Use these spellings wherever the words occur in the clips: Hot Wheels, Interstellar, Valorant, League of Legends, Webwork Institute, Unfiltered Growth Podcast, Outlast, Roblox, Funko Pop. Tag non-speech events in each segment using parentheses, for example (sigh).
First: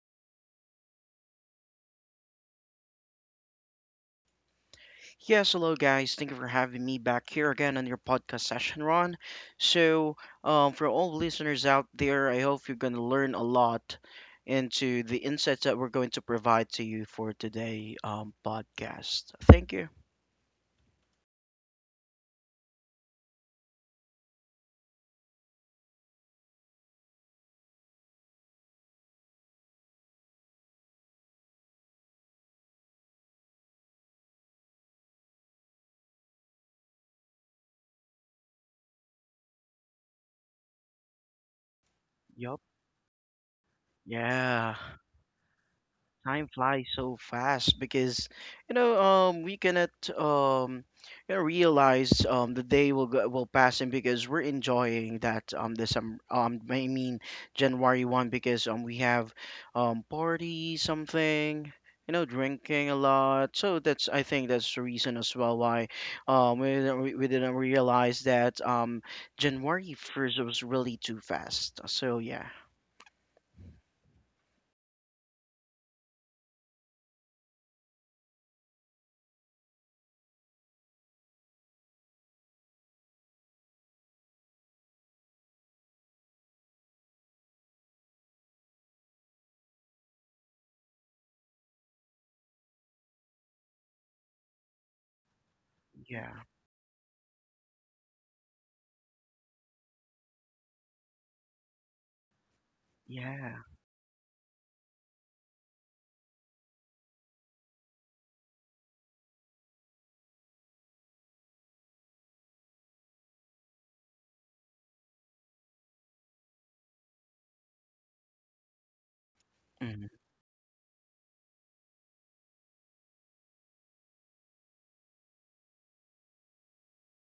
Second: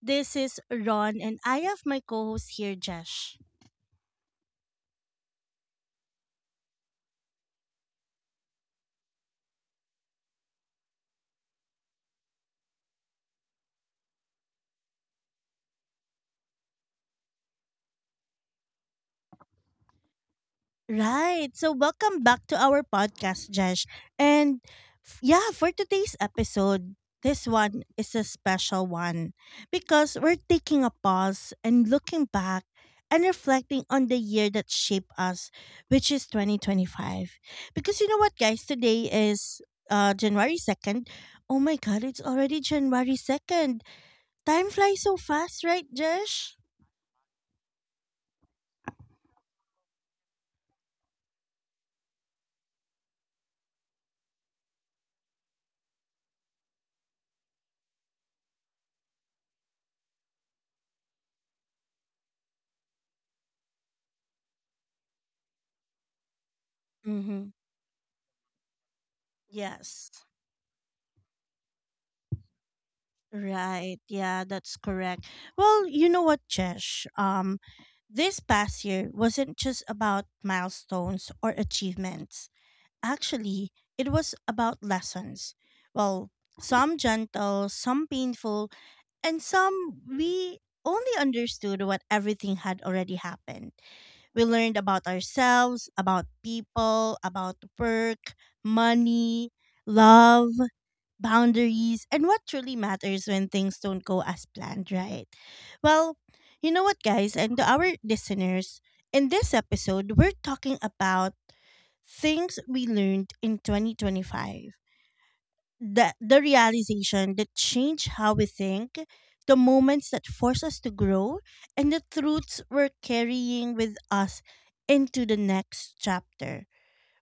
This is Ron, and I have my co host here, Jesh. Yes, hello guys. Thank you for having me back here again on your podcast session, Ron. So, for all listeners out there, I hope you're going to learn a lot into the insights that we're going to provide to you for today podcast. Thank you. Right. So welcome back to our podcast, Jesh. And for today's episode, this one is a special one because we're taking a pause and looking back and reflecting on the year that shaped us, which is 2025. Because you know what, guys, today is January 2. Oh my god, it's already Yup. January 2. Time Yeah. flies so fast, right, Time Jesh? flies so fast because we cannot um realize the day will go, will pass and because we're enjoying that this I mean January 1st because we have party something drinking a lot. So that's I think that's the reason as well why we Mm-hmm. didn't realize that January Yes. 1st was really too fast. So yeah. Right. Yeah, that's correct. Well, you know what, Jesh? This past year wasn't just about milestones or achievements. Actually, it was about lessons. Well, some gentle, some painful, and some we only understood what everything had already happened. We learned about ourselves, about Yeah. people, about work, money, love, boundaries, and what truly matters when Yeah. things don't go as planned, right? Well, you know what, guys, and to our listeners, in this episode, we're talking about things we learned in 2025, the realization that change how we think, the Hmm. moments that force us to grow, and the truths we're carrying with us into the next chapter.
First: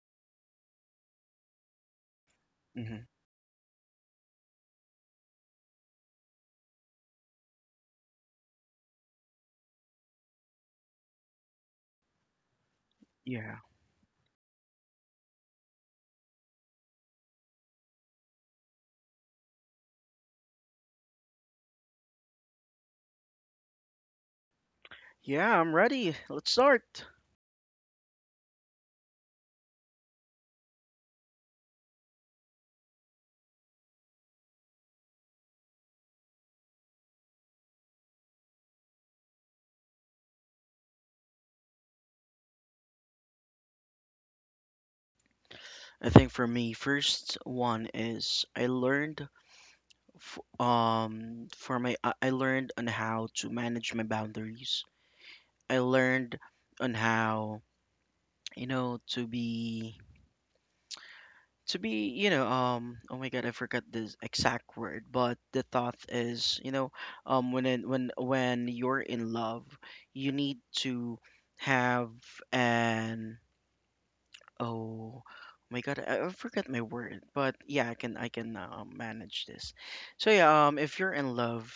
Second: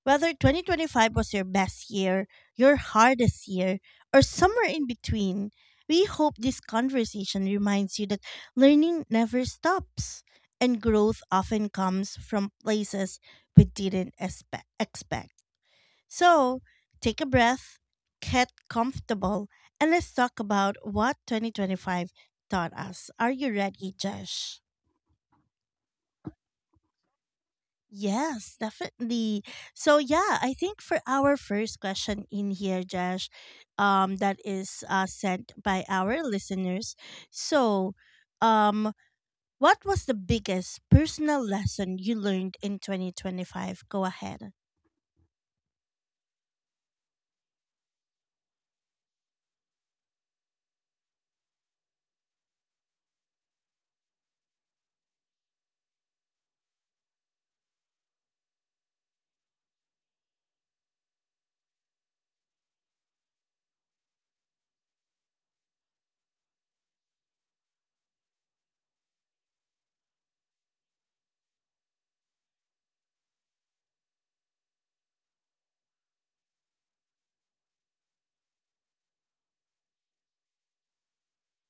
Whether 2025 was your best year, your Hmm. hardest year, or somewhere in between, we hope this conversation reminds you that learning never stops and growth often comes from places Yeah. we didn't espe- expect. So, take a breath, get comfortable, and let's talk about what 2025 taught us. Are you ready, Josh? Yeah, I'm ready. Let's start. Yes, definitely. So yeah, I think for our first question in here, Josh, that is sent by our listeners. So, um, what was the biggest personal lesson you learned in 2025? Go ahead. I think for me, first one is I learned f for my I learned on how to manage my boundaries. I learned on how, to be oh my God, I forgot the exact word, but the thought is, when when you're in love, you need to have an— oh, my God, I forgot my word, but yeah, I can manage this. So yeah, if you're in love,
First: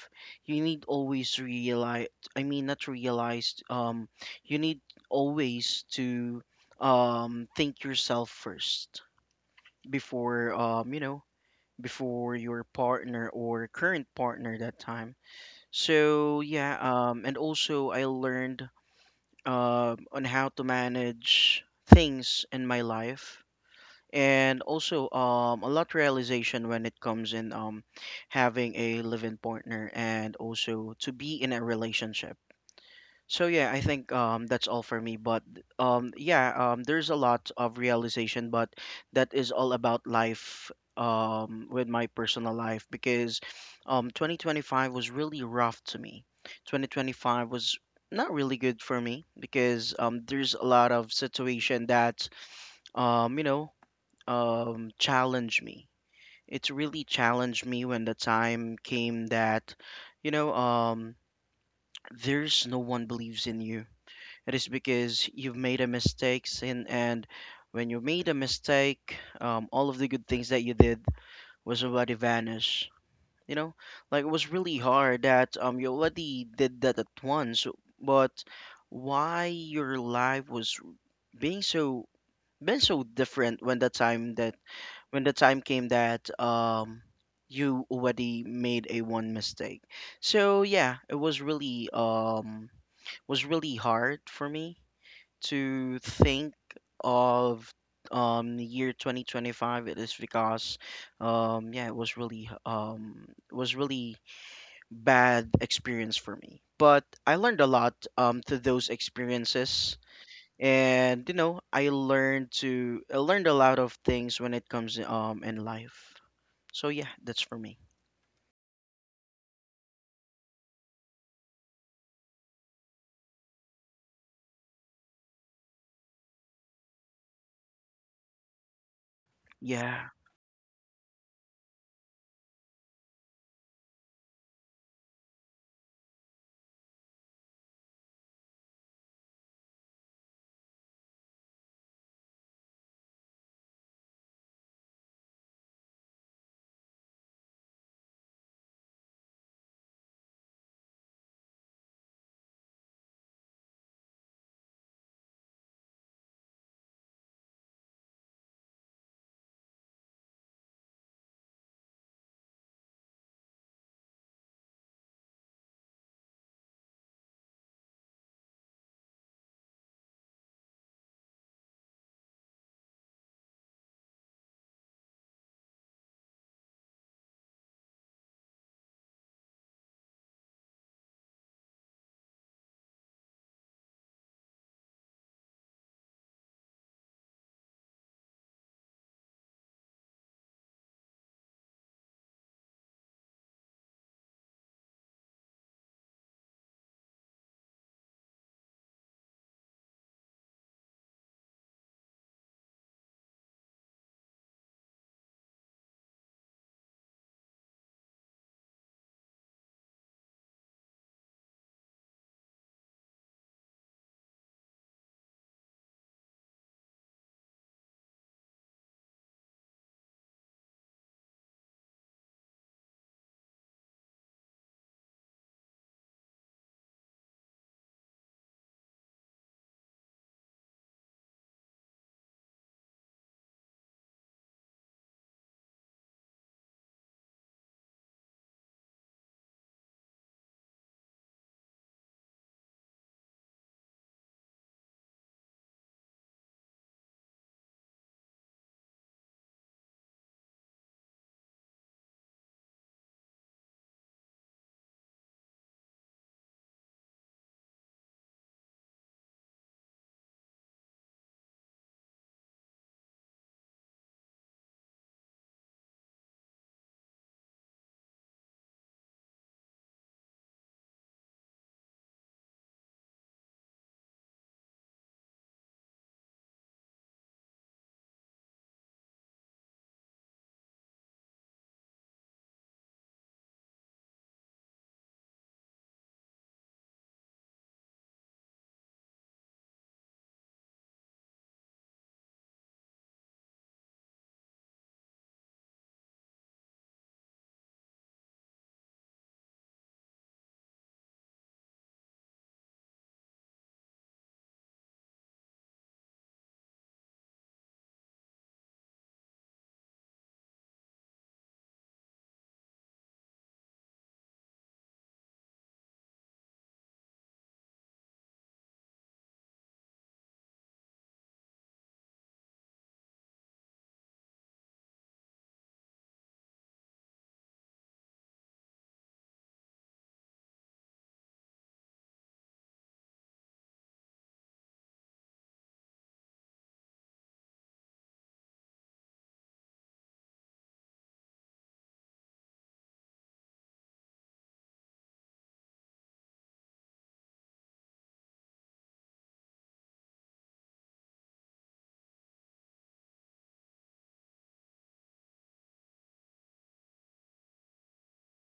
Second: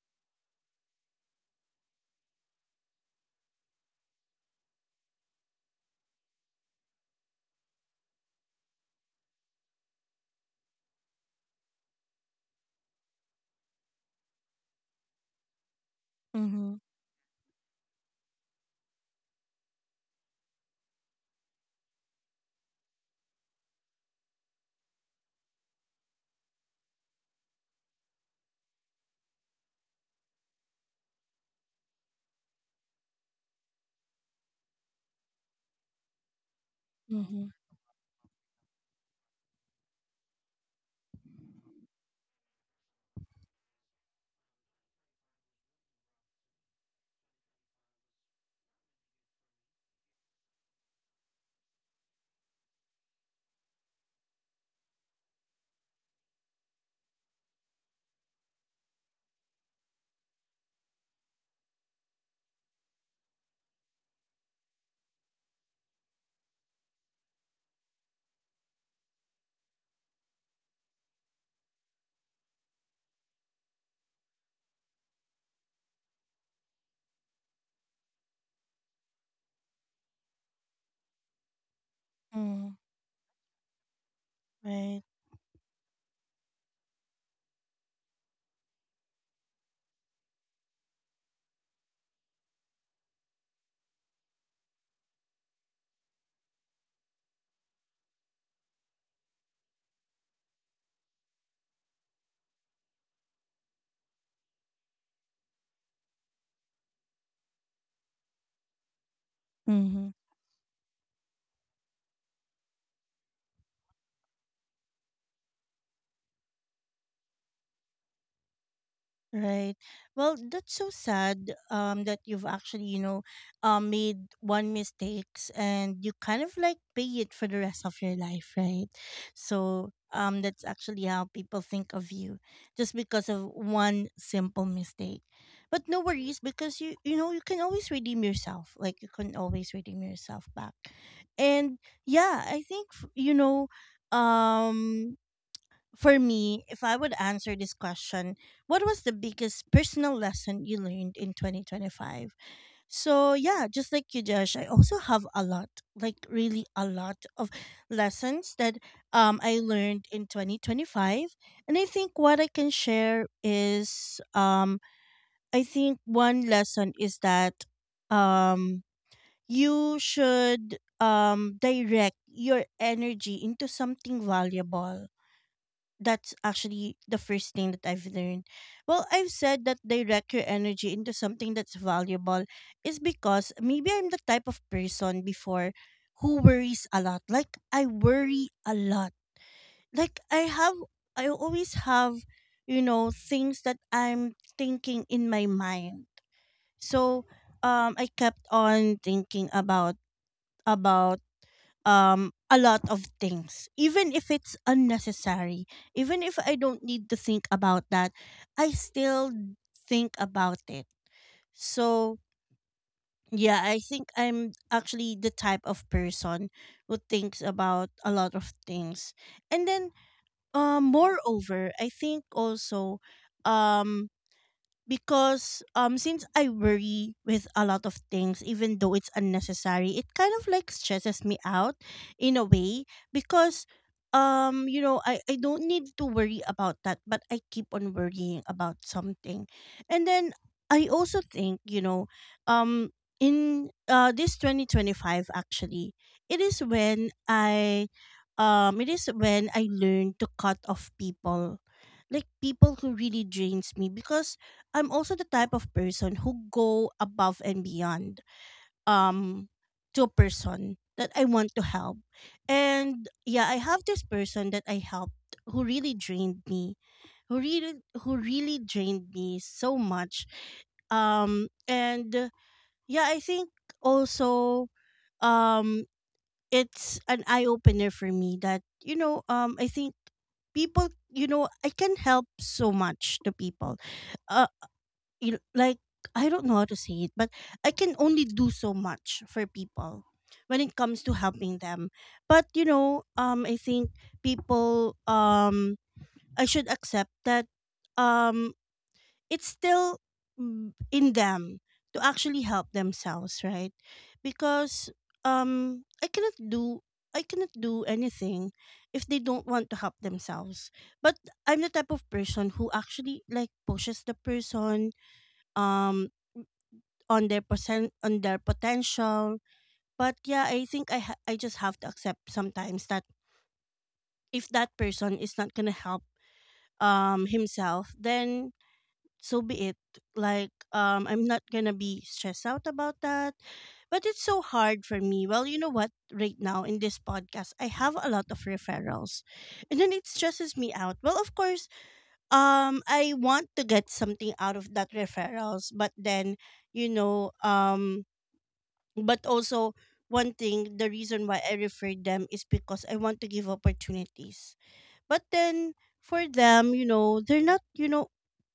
you need always realize. I mean, not realize. You need always to think yourself first before before your partner or current partner that time. So Mm-hmm. yeah, and also I learned on how to manage things in my life and also a lot realization when it comes in having a live-in partner and also to be in a relationship. So yeah, I think that's all for me, but yeah, there's a Mm-hmm. lot of realization, but that is all about life with my personal life. Because 2025 was really rough to me. 2025 was not really good for me because there's a lot of situation that um you know challenge me. It really challenged me when the time came that, you know, um, there's no one believes in you. It is because you've made a mistake, and when you made a mistake, all of the good things that you did was already vanished. You know, like it was really hard that you already did that at once, but why your life was being so Mm, been so different when the time that right. when the time came that you already made a one mistake. So yeah, it was really hard for me to think of the year 2025. It is because yeah, it was really bad experience for me, but I learned a lot through those experiences. Mm-hmm. And you know, I learned a lot of things when it comes in life. So yeah, that's for me. Right. Well, that's so sad that you've actually, you know, made one mistakes and you kind of like pay it for the rest of your life, right? So, Yeah. That's actually how people think of you just because of one simple mistake. But no worries because you know, you can always redeem yourself. Like you can always redeem yourself back. And yeah, I think you know, um for me, if I would answer this question, what was the biggest personal lesson you learned in 2025? So, yeah, just like you, Josh, I also have a lot, like really a lot of lessons that I learned in 2025. And I think what I can share is I think one lesson is that um, you should direct your energy into something valuable. That's actually the first thing that I've learned. Well, I've said that direct your energy into something that's valuable is because maybe I'm the type of person before who worries a lot. Like I worry a lot. Like I always have, you know, things that I'm thinking in my mind. So I kept on thinking about a lot of things, even if it's unnecessary, even if I don't need to think about that, I still think about it. So yeah, I think I'm actually the type of person who thinks about a lot of things. And then moreover, I think also, um because since I worry with a lot of things even though it's unnecessary, it kind of like stresses me out in a way because you know, I don't need to worry about that, but I keep on worrying about something. And then I also think, you know, um in this 2025 actually, it is when I it is when I learned to cut off people, like people who really drains me, because I'm also the type of person who go above and beyond um to a person that I want to help. And yeah, I have this person that I helped who really drained me. Who really who really drained me so much. And yeah, I think also, um it's an eye opener for me that, you know, I think people, you know, I can help so much to people, you- like, I don't know how to say it, but I can only do so much for people when it comes to helping them. But you know, I think people, I should accept that, um, it's still in them to actually help themselves, right? Because I cannot do. I cannot do anything if they don't want to help themselves. But I'm the type of person who actually like pushes the person um on their percent on their potential. But yeah, I think I just have to accept sometimes that if that person is not going to help himself, then so be it. Like I'm not going to be stressed out about that. But it's so hard for me. Well, you know what, right now in this podcast I have a lot of referrals, and then it stresses me out. Well, of course, I want to get something out of that referrals, but then, you know, but also, one thing, the reason why I referred them is because I want to give opportunities. But then for them, you know, they're not, you know,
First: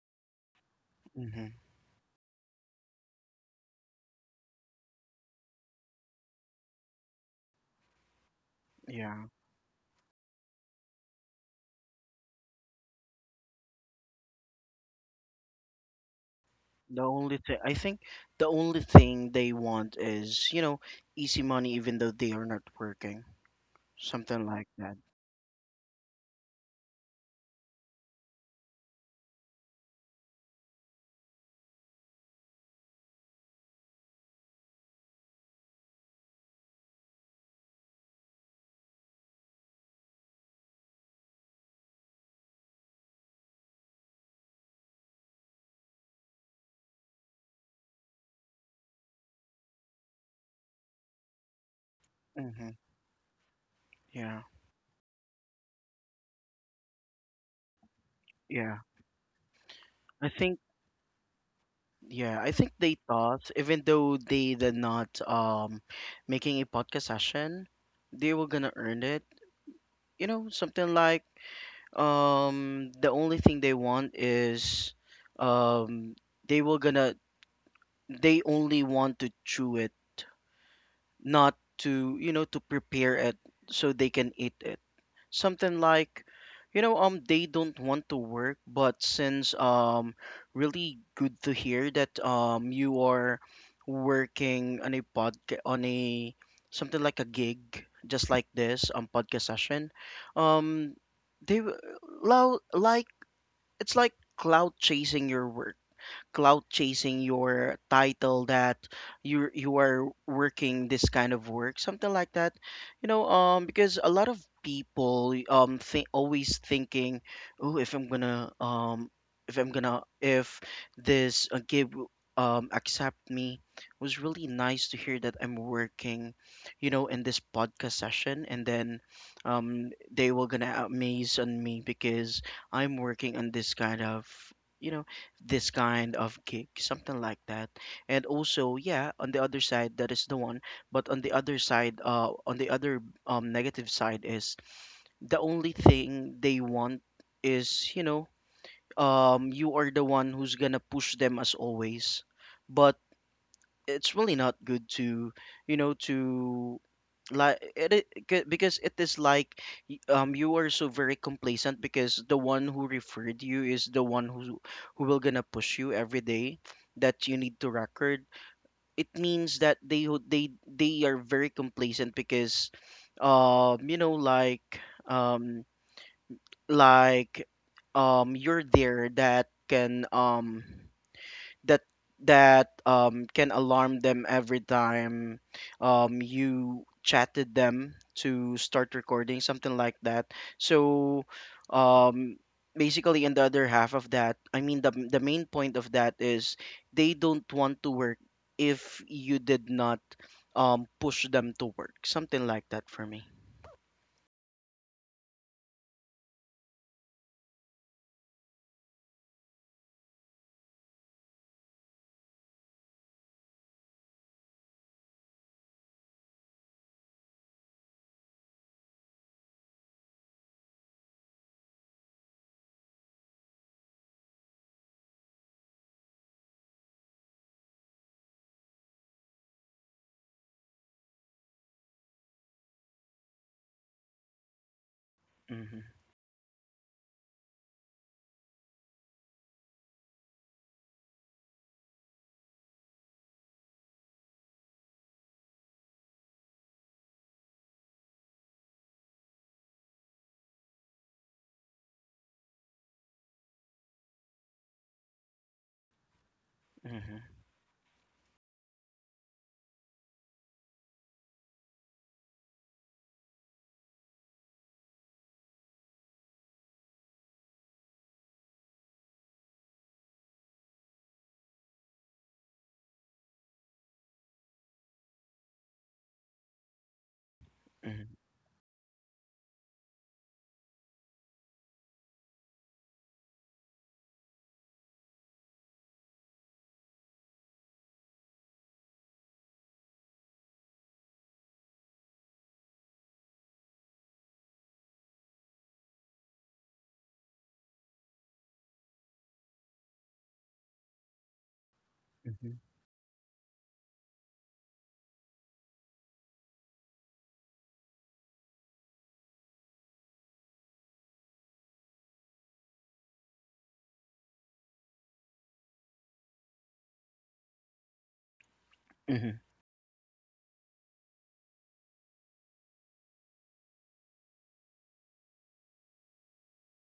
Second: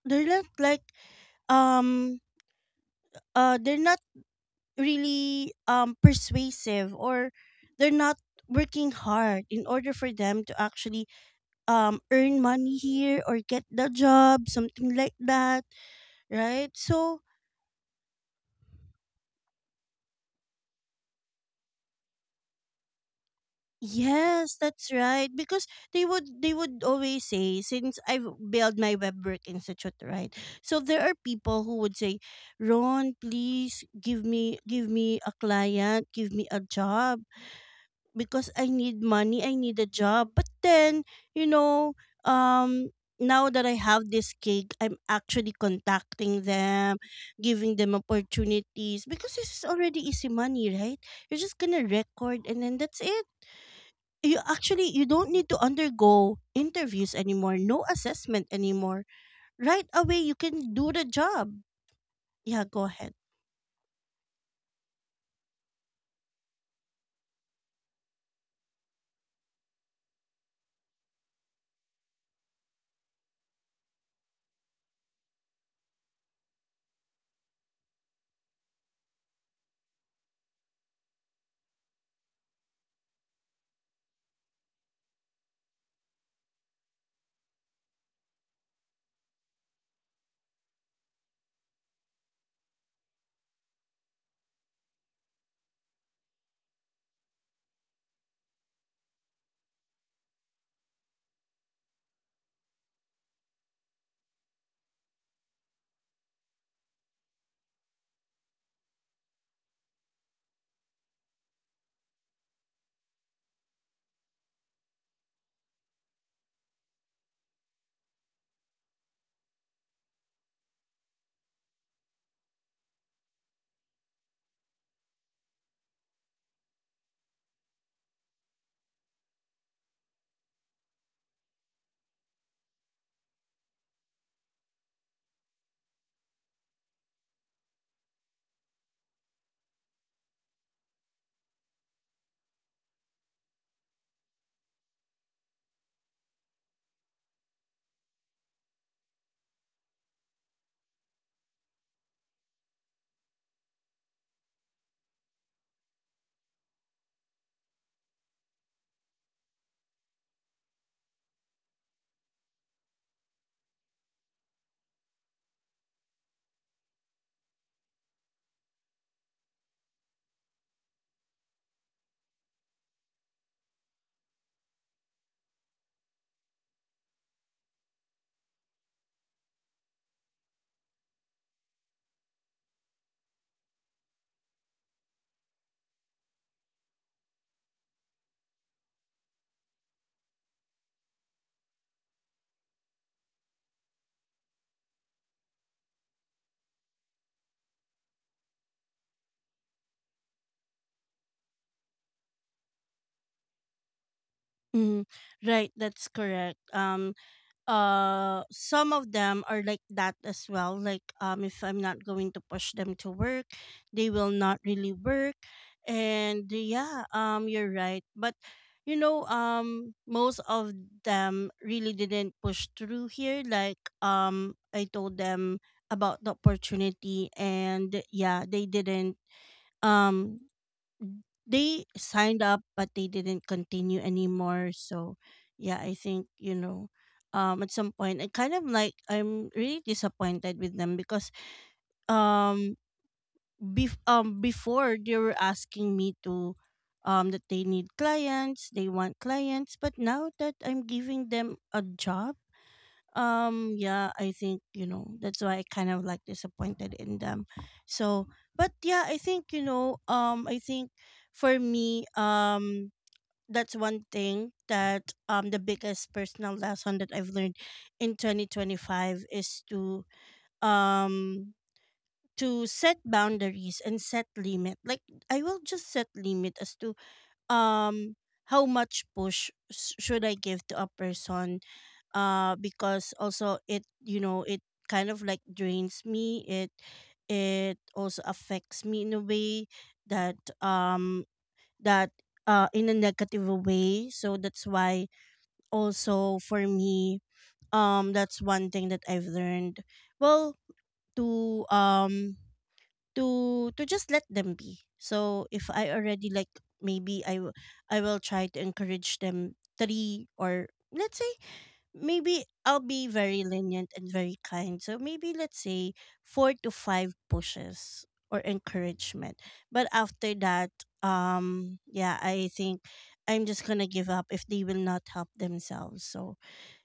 they're not like Hmm. um they're not really persuasive, or they're not working Yeah. hard in order for them to actually earn money here or get the job, something like that, right? The So only thing I think the only thing they want is, you know, easy money even though they are not working. Something yes, like that's that. right. Because they would always say, since I've built my web work institute, right? So there are people who would say, Ron, please give me a client, give me a job because I need money, I need a job. But then, you know, um now that I have this gig, I'm actually contacting them, giving them opportunities because this is already easy money, right? You're just gonna record and Hmm. then that's it. You Yeah. actually, you don't need to undergo interviews anymore, no assessment Yeah. anymore, right away I you think can do the job. yeah, I Yeah, think go they ahead. thought even though they did not making a podcast session, they were gonna earn it. You know, something like the only thing they want is um they were gonna they only want to chew it, not to, you know, to prepare it so they can eat it. Something like, you know, they don't want to work, but since really good to hear that you are working on a podcast on a something like a gig, just like this podcast session. Um, they w- like it's like cloud chasing your work clout chasing your title, that you are working this kind of work, something like that. You know, because a lot of people think always thinking, oh, if I'm gonna if this accept me, it was really nice to hear that I'm working, you know, in this podcast session, and then they were gonna amaze on me because I'm working on this kind of you know this kind of gig, something like that. And also, yeah, on the other side, that is the one. But on the other side, on the other negative side is the only thing they want is, you know, you are the one who's gonna push them as always. But it's really not good to, you know, to like it, I- c- because it is like you are so very complacent, because the one who referred you is the one who will gonna push you every day that you need to record. It means that they are very complacent because you know um like you're there that can that that can alarm them every time you chatted them to start recording, something like that. So um, basically in the other half of that, I mean the main point of that is they don't want to work if you did not push them to work, something like that for me. Mm, right, that's correct. Some of them are like that as well. Like if I'm not going to push them to work, they will not really work. And yeah, you're right. But you know, most of them really didn't push through here. Like I told them about the opportunity, and yeah, they didn't um they signed up but they didn't continue anymore. So yeah, Mm-hmm. I think, you know, at some point I kind of like, I'm really disappointed with them because um before they were asking me to that they need clients, they want clients, but now that I'm giving them a job, yeah, I think, you know, that's why I kind of like disappointed in Mm-hmm. them. So but yeah, I think, you know, I think for me, that's one thing that the biggest personal lesson that I've learned in 2025 is um to set boundaries and set limit. Like I will just set limit as to Mm-hmm. um how much push should I give to a person, because also it, you know, it kind of like drains me, it also affects me in a way that um that in a negative way. So that's why also for me, that's one thing that I've learned. Well, to to just let them be. So if I already like, maybe I will try to encourage them three, or let's say, maybe I'll be very lenient and very kind, so maybe let's say four to five pushes or Mm-hmm. encouragement. But after that, yeah, I think I'm just gonna give up if they will not help themselves. So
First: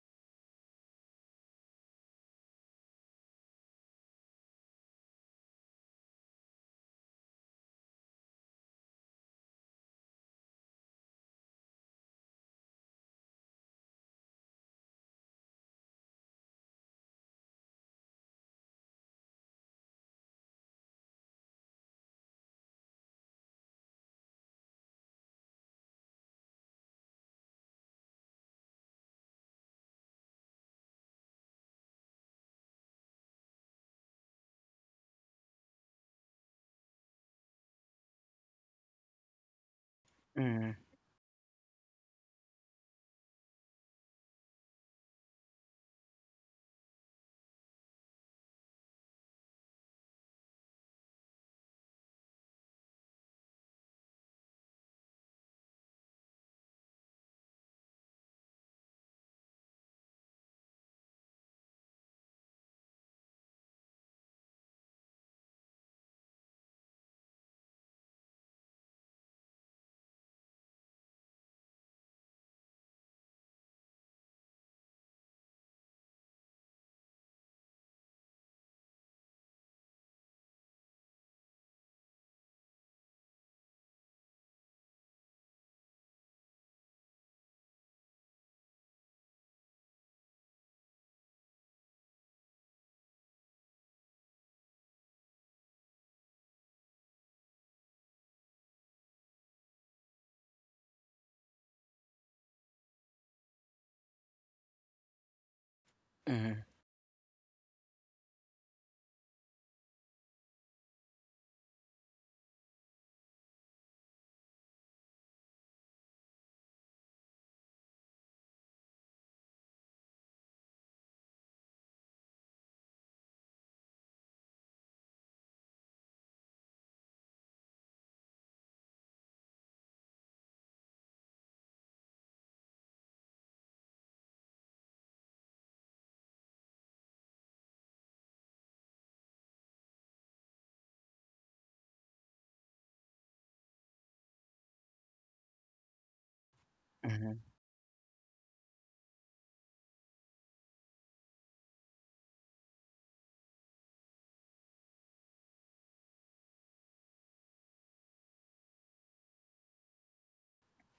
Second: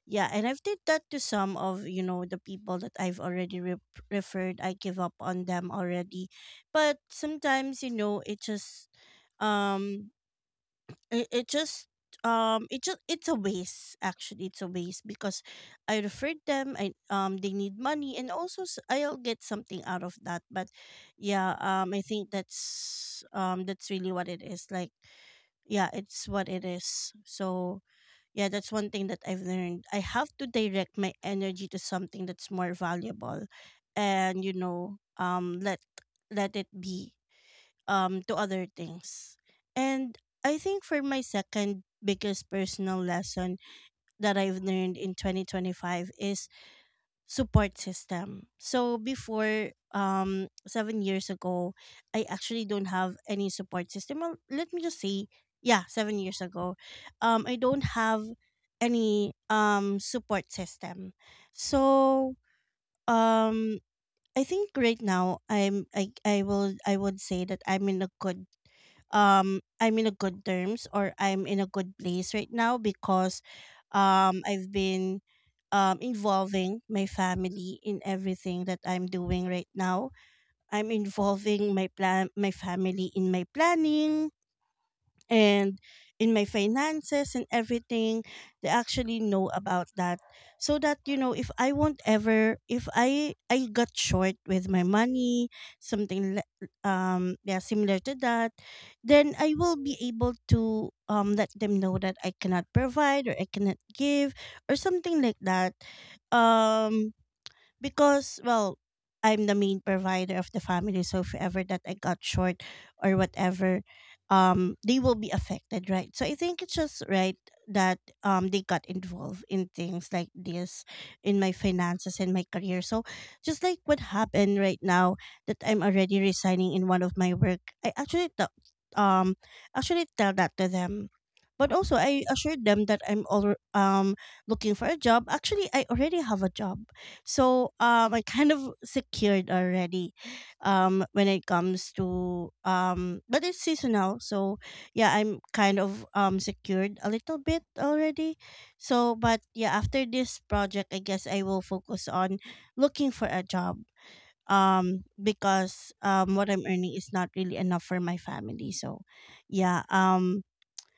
yeah, and I've did that to some of, you know, the people that I've already referred. I give up on them already. But sometimes, you know, it just um it just it just, it's a waste, actually. It's a waste because I referred them, I they need money, and also I'll get something out of that. But yeah, I think that's really what it is. Like yeah, it's what it is. So yeah, that's one thing that I've learned. I have to direct my energy to something that's more valuable and you know, let let it be to other things. And I Mm-hmm. think for my second biggest personal lesson that I've learned in 2025 is support system. So before 7 years ago, I actually don't have any support system. Well, let me just say, yeah, 7 years ago, I don't have any support system. So um I think right now I will I would say that I'm in a good I'm in a good terms, or I'm in a good place right now because I've been involving my family in everything that I'm doing right now. I'm involving my family in my planning, and in my finances and everything. They actually know about that, so that you know if I got short with my money, something li- yeah similar to that, then I will be able to let them know that I cannot provide or I cannot give, or something like that. Mm-hmm. um because, well, I'm the main provider of the family, so if ever that I got short or whatever, they will be affected, right? So I think it's just right that they got involved in things like this, in my finances and my career. So just like what happened right now, that I'm already resigning in one of my work, I um actually tell that to them, but also I assured them that I'm all looking for a job. Actually, I already have a job, so I kind of secured already when it comes to but it's seasonal. So yeah, I'm kind of secured a Mm-hmm. little bit already. So but yeah, after this project, I guess I will focus on looking for a job, because what I'm earning is not really enough for my family. So yeah um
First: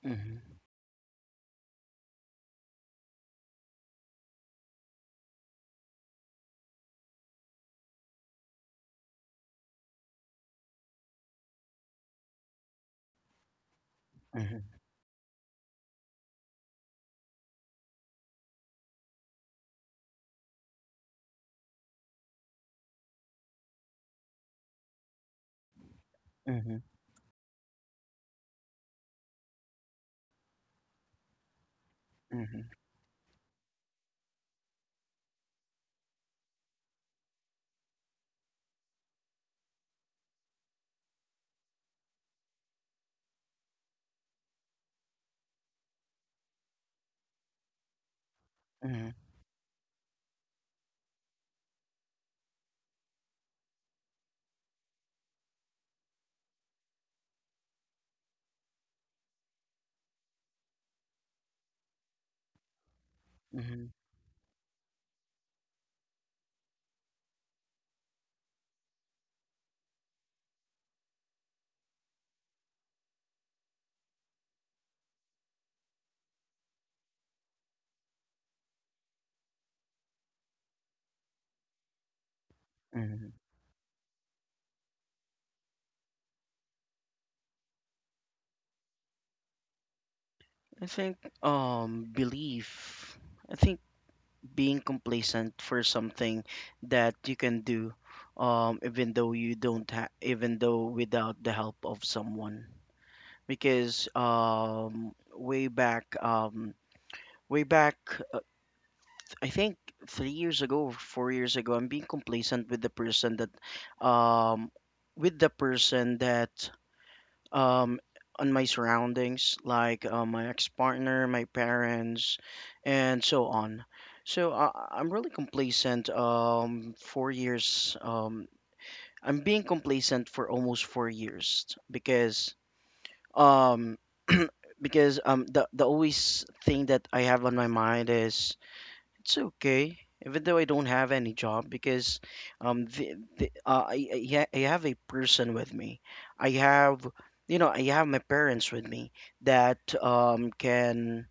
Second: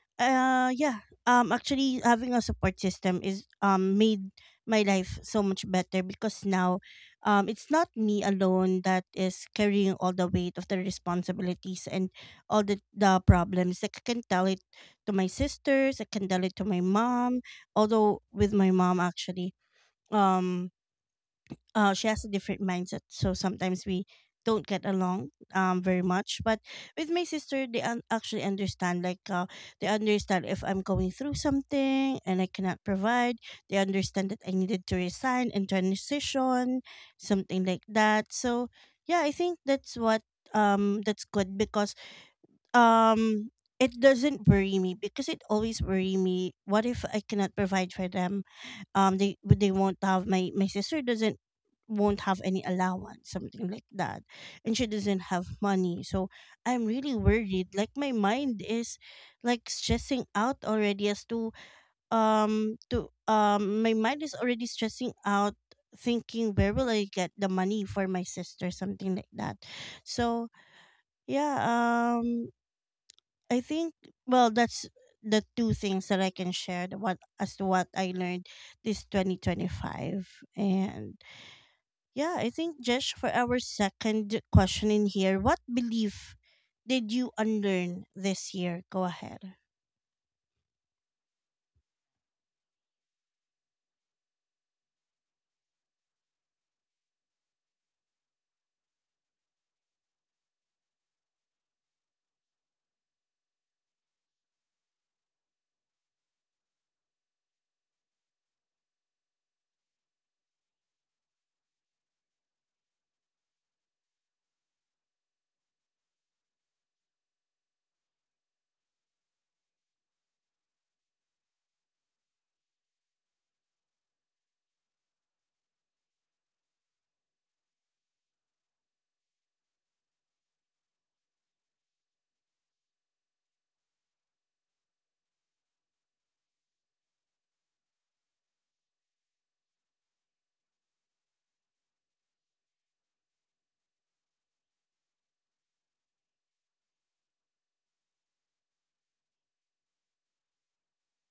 Mm-hmm. Yeah. Actually having a support system is made my life so much better, because now it's not me alone that is carrying all the weight of the responsibilities and all the problems. Like, I can tell Mm-hmm. it to my sisters, I can tell it to my mom. Although with my mom actually, Um she has a different mindset, so sometimes we don't get along very much. But Mm-hmm. with my sister, they actually understand. They understand if I'm going through something and I Mm-hmm. cannot provide. They understand that I needed to resign and transition, something like that. So yeah, I think that's what that's good, because um it doesn't worry me, because it always worry me, what if I cannot provide for them? Mm-hmm. They won't have my my sister doesn't won't have any allowance, something like that, and she doesn't have money. So I'm really worried, like my mind is like stressing out already as to Mm-hmm. my mind is already stressing out thinking, where will I get the money for my sister, something like that. So yeah, I think, well, that's the two things that I can share, the what as to what I learned this 2025. And yeah, I think, Jesh, for Mhm. our second question in here, what belief did you unlearn this year? Go ahead. I think belief. I think being complacent for something that you can do, even though you don't ha- even though without the help of someone. Because way back, uh, I think 3 years ago, or 4 years ago, I'm being complacent with the person that, um, with the person that um, on my surroundings, like my ex-partner, my parents, and so on. So I'm really complacent. 4 years. I'm being complacent for almost 4 years because um, (clears throat) because the always thing that I have on my mind is it's okay, even though I don't have any job, because the I have a person with me. I have you know I have my parents with me that can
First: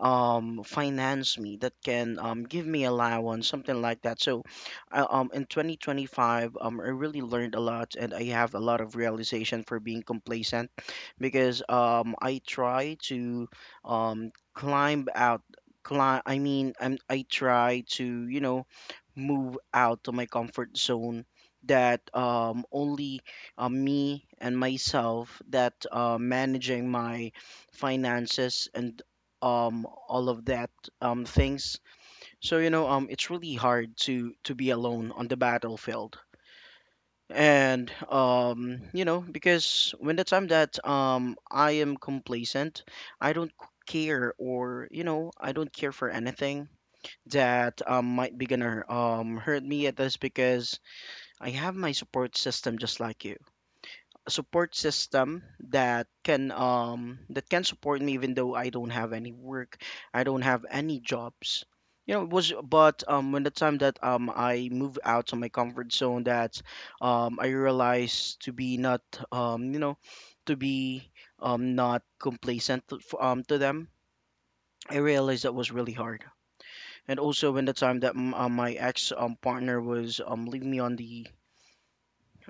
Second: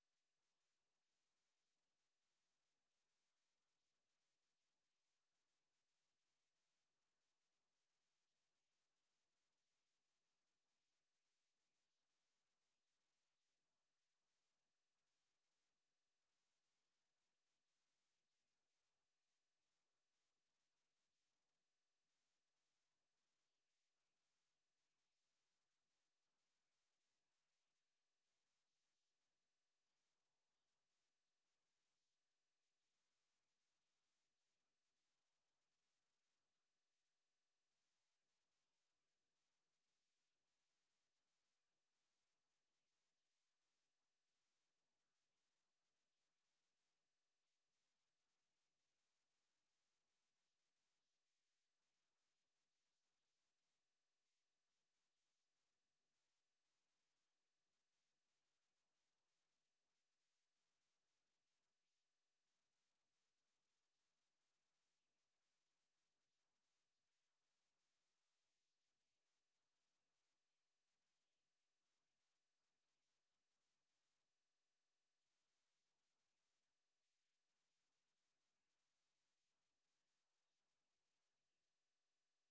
finance me, that can give me allowance, something like that. So in 2025 I really learned a lot and I have a lot of realization for being complacent. Because um climb out I mean I try to you know move out of my comfort zone, that only me and myself that managing my finances and all of that things. So you know it's really hard to be alone on the battlefield. And you know, because when the time that I am complacent, I don't c- care, or you know I don't care for anything that might be gonna hurt me at this, because I have my support system, just like you. Support system that can support me even though I don't have any work, I don't have any jobs. You know, it was, but when the time that I moved out of my comfort zone, that I realized to be not um you know to be not complacent to, to them. I realized that was really hard. And also when the time that my ex partner was leaving me on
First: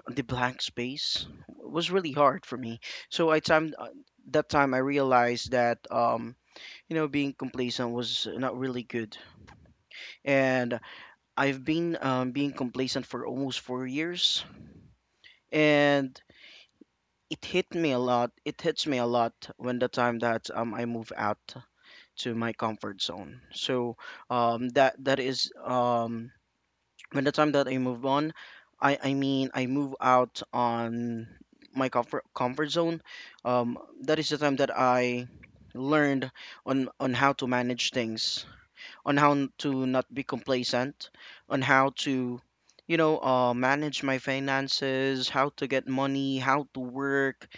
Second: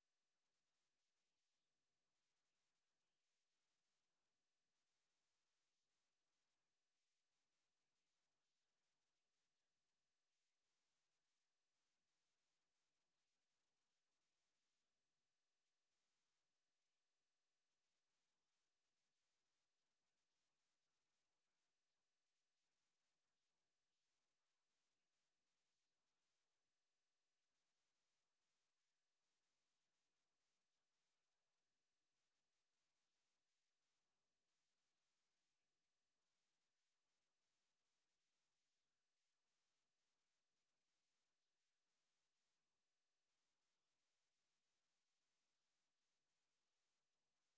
the blank space was really hard for me. So I time that time I realized that, you know, being complacent was not really good, and I've been being complacent for almost 4 years, and it hit me a lot. It hits me a lot when the time that, I move out to my comfort zone. So that that is when the time that I move on, I mean I move out on my comfort zone. Um, that is the time that I learned on how to manage things, on to not be complacent, on how to you know manage my finances, how to get money, how to work,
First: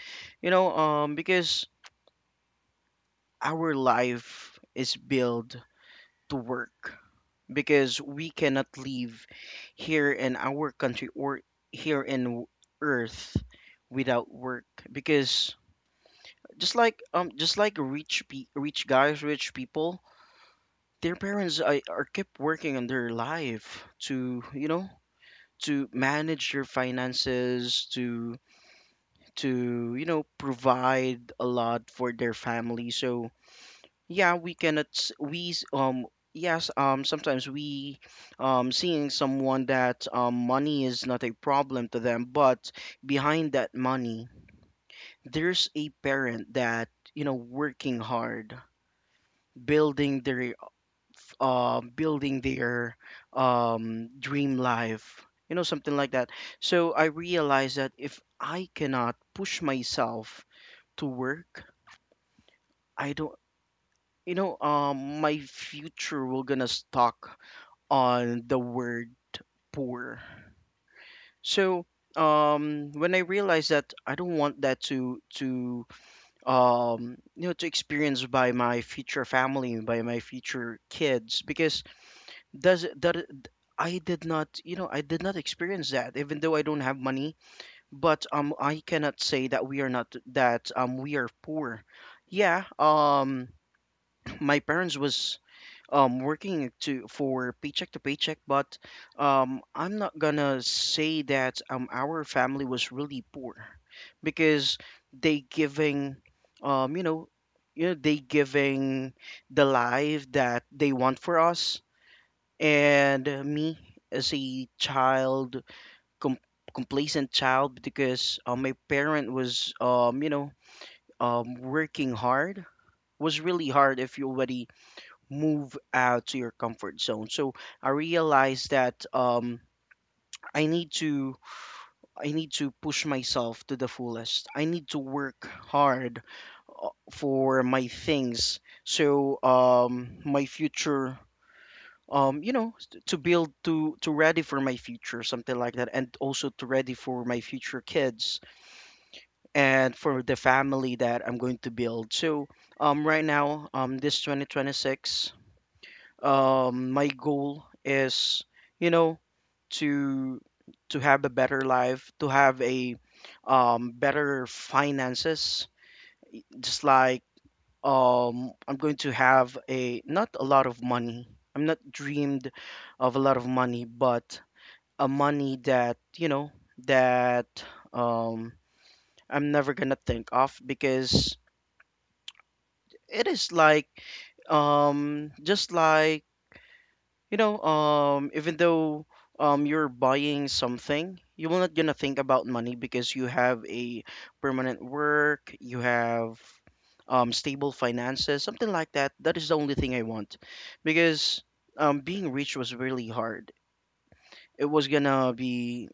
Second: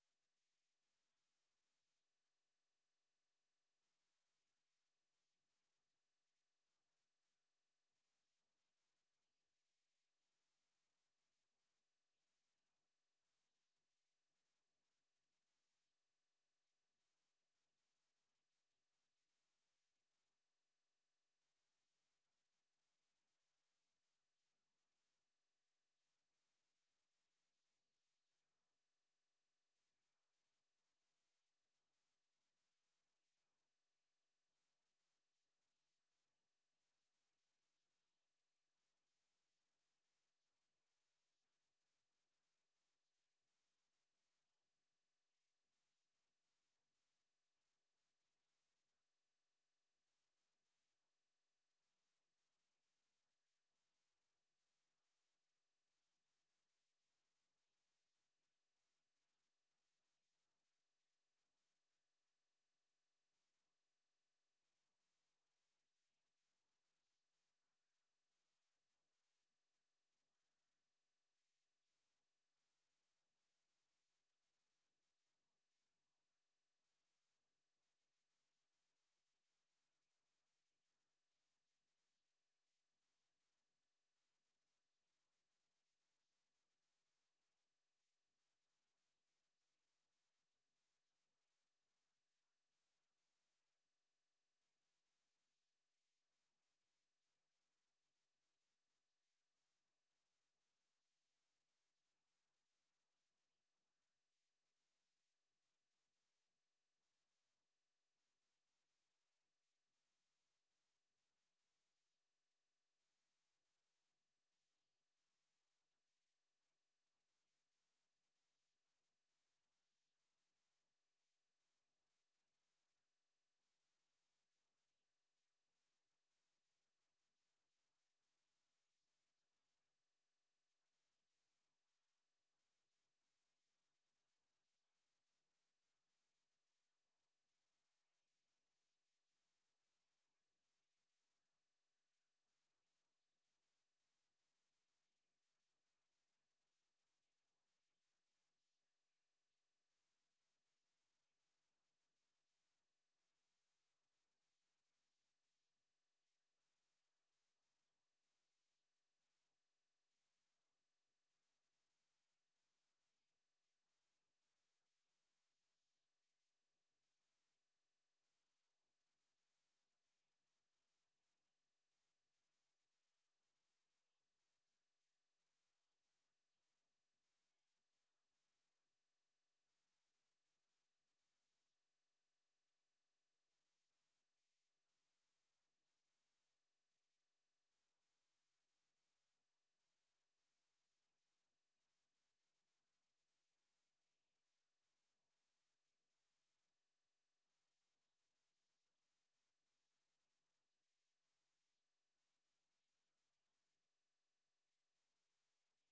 you know because our life is built to work, because we cannot live here in our country or here in w- earth without work. Because just like rich guys rich people, their parents are kept working on their life to you know to manage their finances to you know provide a lot for their family. So yeah, we cannot. S- yes, sometimes we seeing someone that money is not a problem to them, but behind that money, there's a parent that you know working hard, building their building their dream life, you know something like that. So I realize that if I cannot push myself to work, I don't. My future will gonna stuck on the word poor. So when I realized that I don't want that to to experience by my future family by my future kids because does that I did not experience that, even though I don't have money. But I cannot say that we are not that we are poor. Yeah. (clears throat) My parents was working to for paycheck to paycheck. But I'm not gonna say that our family was really poor because they giving, um you know they giving the life that they want for us. And me, as a child, com- complacent child, because my parent was, working hard. Was really hard if you already move out to your comfort zone. So I realized that I need to push myself to the fullest. I need to work hard for my things. So my future. To build to ready for my future, something like that, and also to ready for my future kids and for the family that I'm going to build. So, right now, this 2026, my goal is, you know to have a better life, to have a better finances, just like, I'm going to have a not a lot of money. I'm not dreamed of a lot of money, but a money that, that um I'm never gonna think of, because it is like, just like even though you're buying something, you will not gonna think about money, because you have a permanent work, you have stable finances, something like that. That is the only thing I want, because being rich was really hard. It was gonna be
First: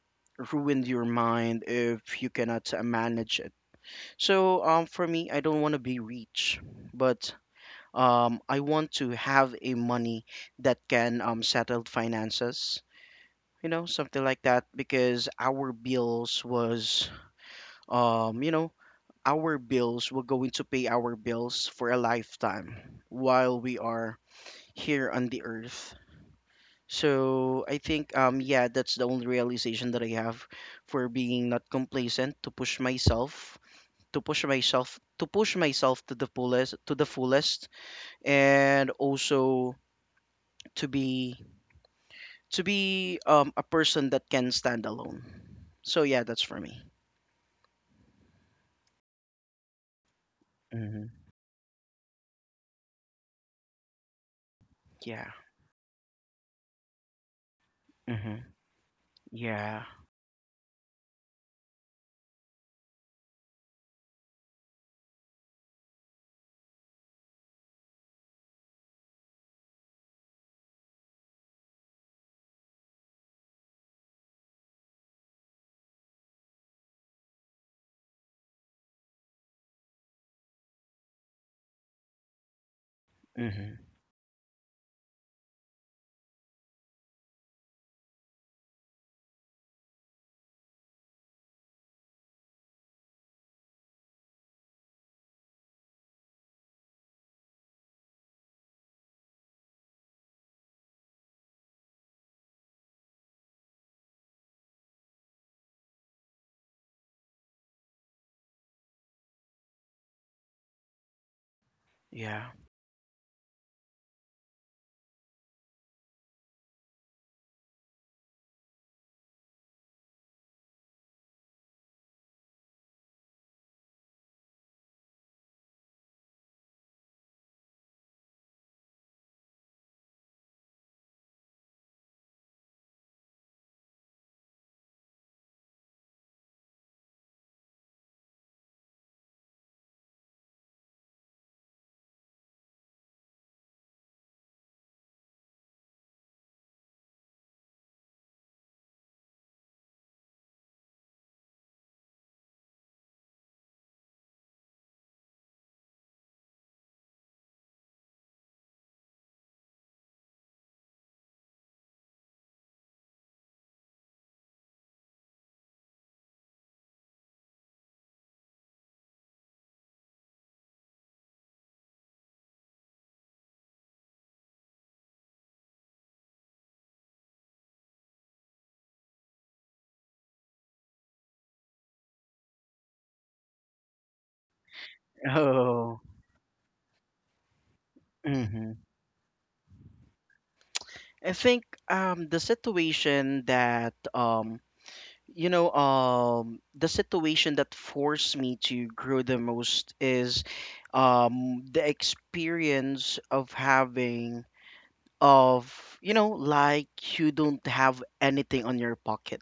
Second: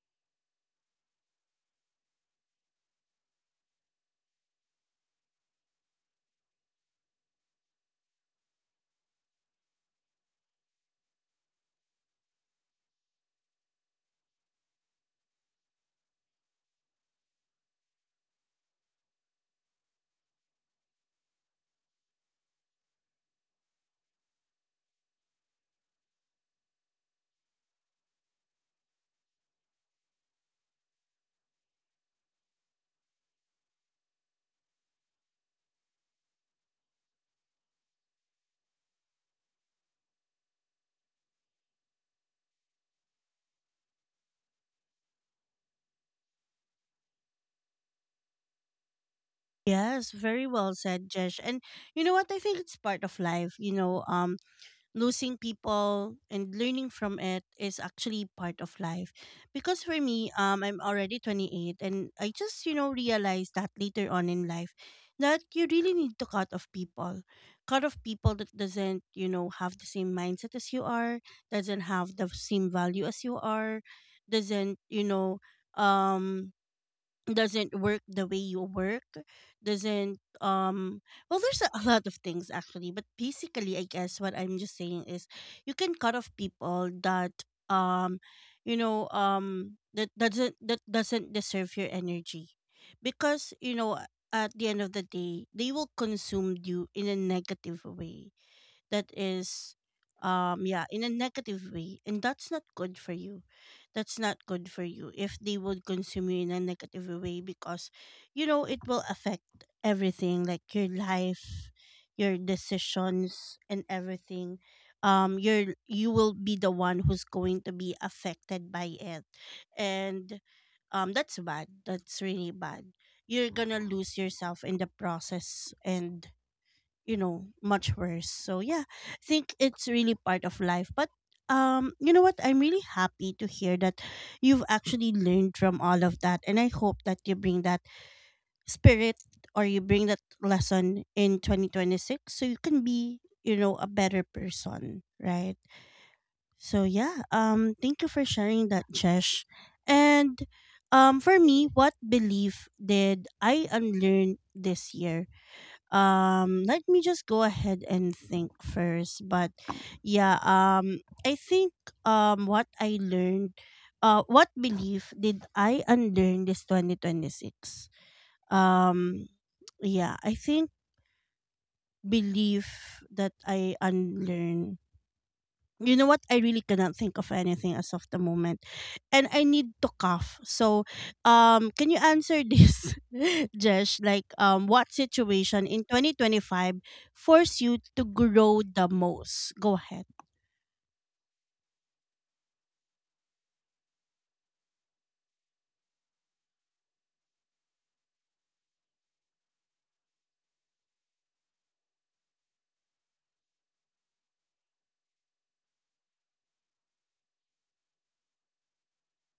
ruined your mind if you cannot manage it. So for me, I don't want to be rich, but I want to have a money that can, settle finances, you know, something like that, because our bills was, um, you know, our bills, we're going to pay our bills for a lifetime while we are here on the earth. So I think, yeah, that's the only realization that I have for being not complacent, to push myself, to push myself, to push myself to the fullest, and also to be to be a person that can stand alone. So yeah, that's for me. Yes, very well said, Mm-hmm. Jesh. And you know what, I think it's part of life, you know, Yeah. losing people and learning from it is actually Mm-hmm. part of life. Because Yeah. for me, I'm already 28, and I just, you know, realized that later on in life that you really need to cut off people. Cut off people that doesn't, you know, have the same mindset as you are, doesn't have the same value as you are, doesn't, you know, um doesn't work the way you work, doesn't well, there's a lot of things actually, but basically Mm-hmm. I guess what I'm just saying is you can cut off people that um you know, that doesn't deserve your energy. Because, you know, at the end of the day, they will consume you in a negative way. That is yeah, in a negative way, and that's not good for you. That's not good for you if they would consume you in a negative way, because, you know, it will affect everything, like your life, your Yeah. decisions, and everything. You're, you will be the one who's going to be affected by it. And that's bad, that's really bad. You're gonna lose yourself in the process and, you know, much worse. So yeah, I think it's really part of life. But you know what, I'm really happy to hear that you've actually learned from all of that, and I hope that you bring that spirit, or you bring that lesson, in 2026, so you can be, you know, a better person, right? So yeah, thank you for sharing that, Jesh. And for me, what belief did I unlearn this year? Let me just go ahead and think first. But yeah, I think, um what i learned what belief did I unlearn this 2026? um yeah, I think, belief that I unlearned, you know what? I really cannot think of anything as of the moment. And I need to cough. So, can you answer this, (laughs) Jesh? Like, what (laughs) situation in Oh. 2025 forced you to grow Mm-hmm. the most? Go ahead. I think the situation that, the situation that forced me to grow the most is the experience of having, of, you know, like, you don't have anything on your pocket.